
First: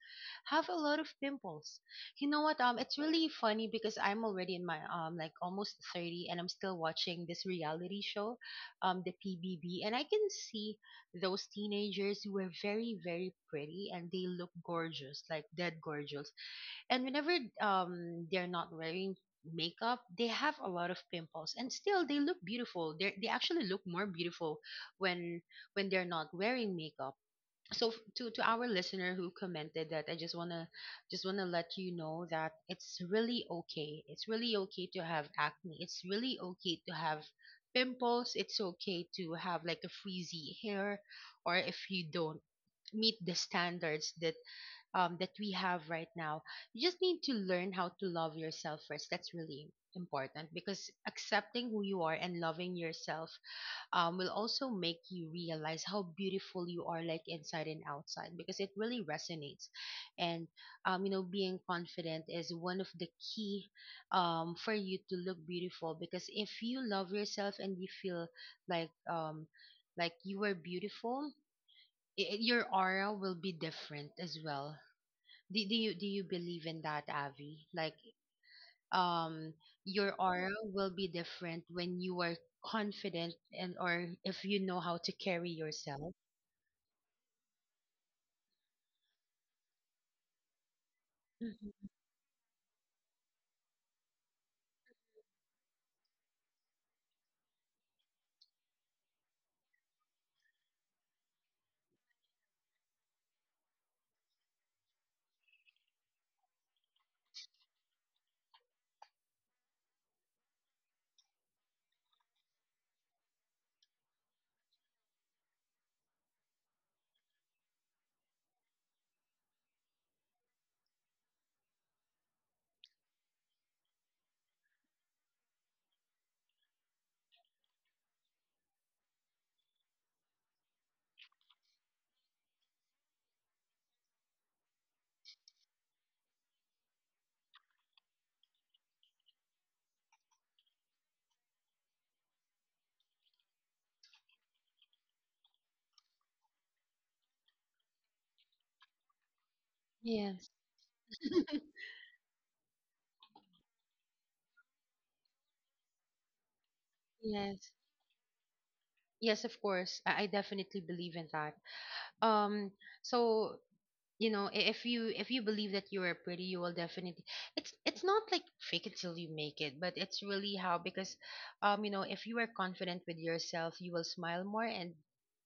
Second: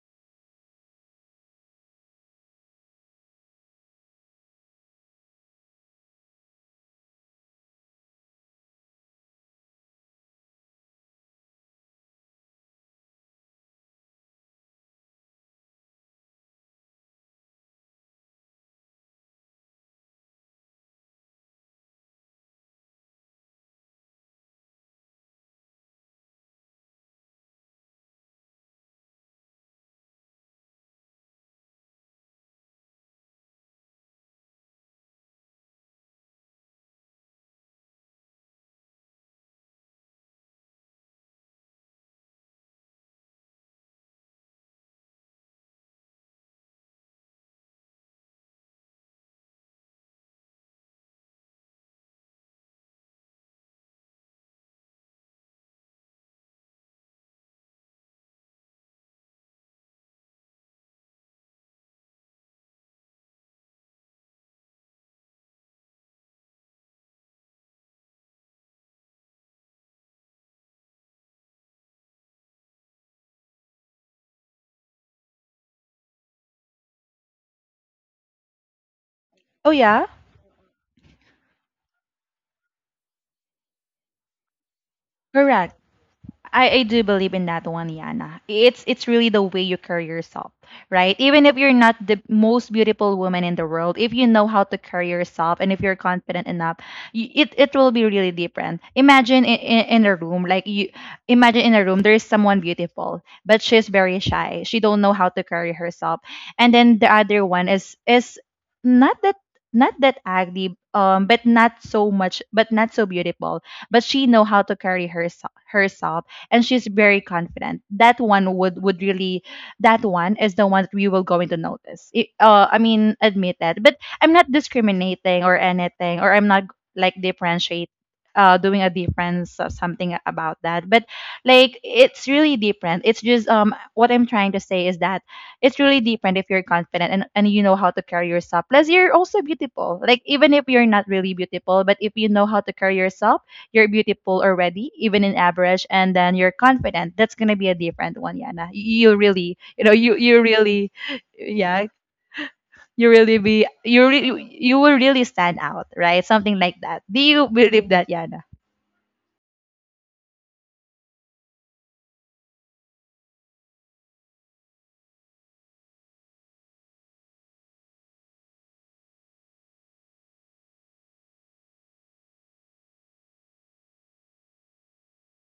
Speaker 2: have a lot of pimples. You know what, um it's really funny because I'm already in my um like almost thirty and I'm still watching this reality show, um the pbb, and I can see those teenagers who were very very pretty and they look gorgeous, like dead gorgeous. And whenever um they're not wearing makeup, they have a lot of pimples, and still they look beautiful. they they actually look more beautiful when when they're not wearing makeup. So f- to to our listener who commented that, I just want to just want to let you know that it's really okay, it's really okay to have acne, it's really okay to have pimples. It's okay to have like a frizzy hair, or if you don't meet the standards that um that we have right now. You just need to learn how to love yourself first. That's really important, because accepting who you are and loving yourself um, will also make you realize how beautiful you are, like inside and outside, because it really resonates. And, um, you know, being confident is one of the key um, for you to look beautiful. Because if you love yourself and you feel like, um, like you are beautiful, i i- your aura will be different as well. Do, do you do you believe in that, Avi? Like um
Speaker 1: Oh yeah.
Speaker 2: your aura will be different when you are confident, and or if you know how to carry
Speaker 1: Correct.
Speaker 2: yourself.
Speaker 1: I, I do believe in that one, Yana. It's it's really the way you carry yourself, right? Even if you're
Speaker 2: Mhm.
Speaker 1: not the most beautiful woman in the world, if you know how to carry yourself and if you're confident enough, y it it will be really different. Imagine in, in, in a room, like you imagine in a room there is someone beautiful, but she's very shy. She don't know how to carry herself, and then the other one is is not that not that ugly, um but not so much, but not so beautiful, but she know how to carry herself herself, and she's very confident. That one would would really, that one is the one that we will going to notice. It, uh, I mean, admit that. But I'm not discriminating or anything, or I'm not like differentiate. Uh, doing a difference or something about that, but like it's really different, it's just um what I'm trying to say is that it's really different if you're confident, and, and you know how to carry yourself. Plus, you're also beautiful. Like, even if you're not really beautiful, but if you know how to carry yourself, you're beautiful already, even in average, and then you're confident. That's gonna be a different one, Yana. You really, you know, you you
Speaker 2: Yes,
Speaker 1: really, yeah, you really be, you really, you will really stand out, right? Something like that. Do you
Speaker 2: yes,
Speaker 1: believe that, Yana?
Speaker 2: yes, of course. I, I definitely believe in that. um so, you know, i- if you if you believe that you are pretty, you will definitely, it's it's not like fake it till you make it, but it's really how. Because um you know, if you are confident with yourself, you will smile more. And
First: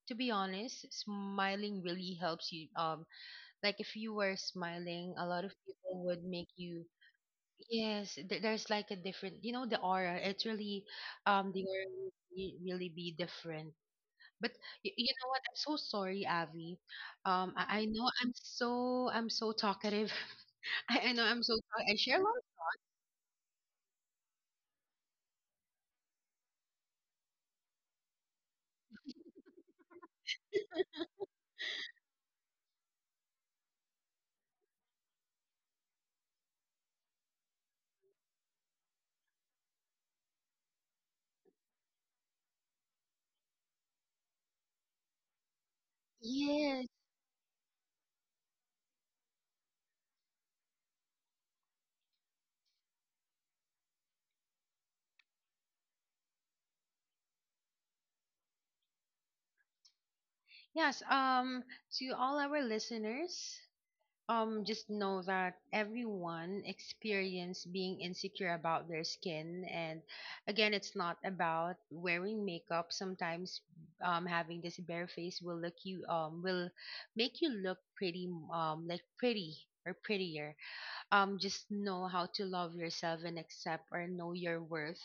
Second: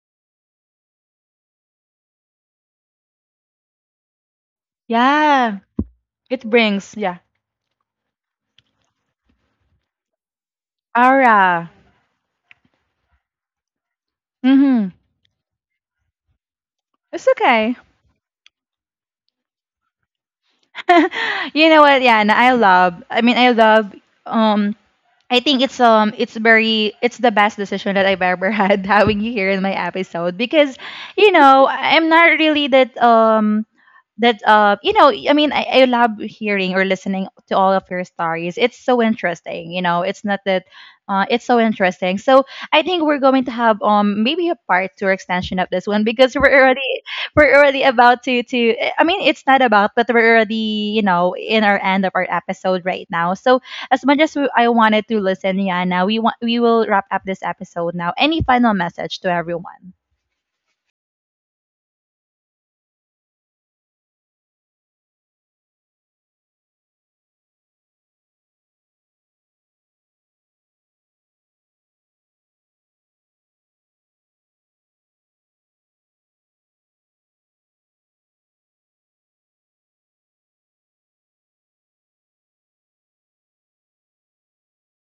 Speaker 2: to be honest, smiling really helps you um like. If you were smiling, a lot of
Speaker 1: Yeah,
Speaker 2: people would
Speaker 1: it
Speaker 2: make you.
Speaker 1: brings, yeah,
Speaker 2: Yes, th- there's like a different, you know, the aura. It's really, um, the
Speaker 1: aura.
Speaker 2: aura will re- really be different. But
Speaker 1: Mm-hmm.
Speaker 2: y- you know what? I'm so sorry, Avi.
Speaker 1: It's
Speaker 2: Um,
Speaker 1: okay.
Speaker 2: I, I know I'm so, I'm so talkative. I, I know I'm so
Speaker 1: You know
Speaker 2: talk- I
Speaker 1: what,
Speaker 2: share a
Speaker 1: Yana?
Speaker 2: lot.
Speaker 1: I love. I mean, I love um I think it's um it's very, it's the best decision that I've ever had having you here in my episode, because you know I'm not really that um that uh you know, I mean, I, I love hearing or listening to all of your stories, it's so interesting, you know, it's not that uh it's so interesting. So I think we're going to have um maybe a part two or extension of this one, because we're
Speaker 2: Yes,
Speaker 1: already we're already about to to I mean, it's not about, but we're already, you know, in our end of our episode right now. So as much as we, I wanted to listen, Yana, we want, we will wrap up this episode now. Any final message to everyone?
Speaker 2: yes. Um, to all our listeners. Um, just know that everyone experience being insecure about their skin, and again, it's not about wearing makeup. Sometimes, um, having this bare face will look you um will make you look pretty, um like pretty, or prettier. um just know how to love yourself and accept or know your worth.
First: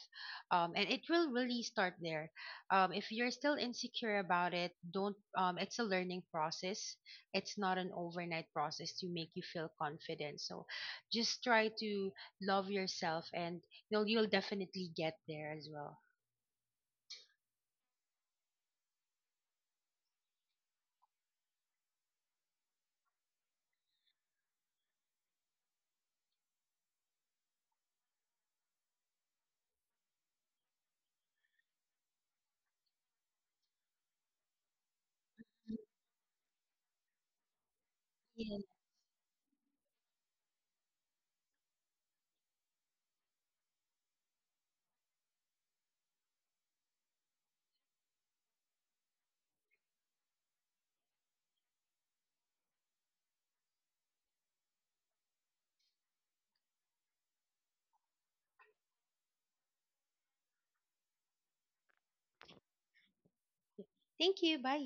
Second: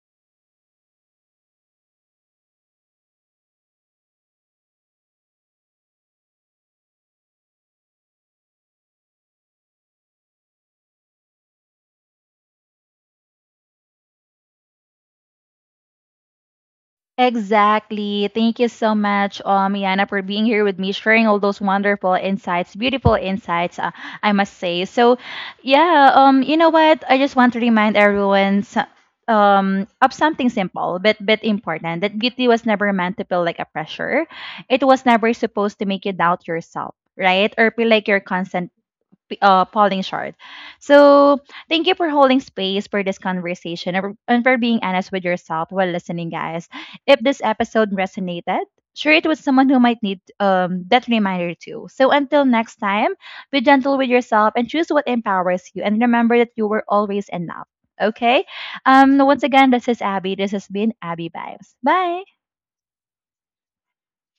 Speaker 2: um and it will really start there. um if you're still insecure about it, don't. um it's a learning process, it's not an overnight process to make you feel confident. So just try to love yourself, and you'll you'll definitely get there as well.
Speaker 1: Exactly. Thank you so much, um, Yana, for being here with me, sharing all those wonderful insights, beautiful insights, uh, I must say. So, yeah, um, you know what? I just want to remind everyone so- um, of something simple but but important. That beauty was never meant to feel like a pressure. It was never supposed to make you doubt yourself, right? Or feel like you're
Speaker 2: Yeah.
Speaker 1: constantly p- uh, falling short. So, thank you for holding space for this conversation, and for and for being honest with yourself while listening, guys. If this episode resonated, share it with someone who might need, um, that reminder too. So, until next time, be gentle with yourself and choose what empowers you. And remember that you were always enough. Okay? Um, once again, this is Abby. This has been Abby Vibes. Bye.
Speaker 2: Thank you, bye.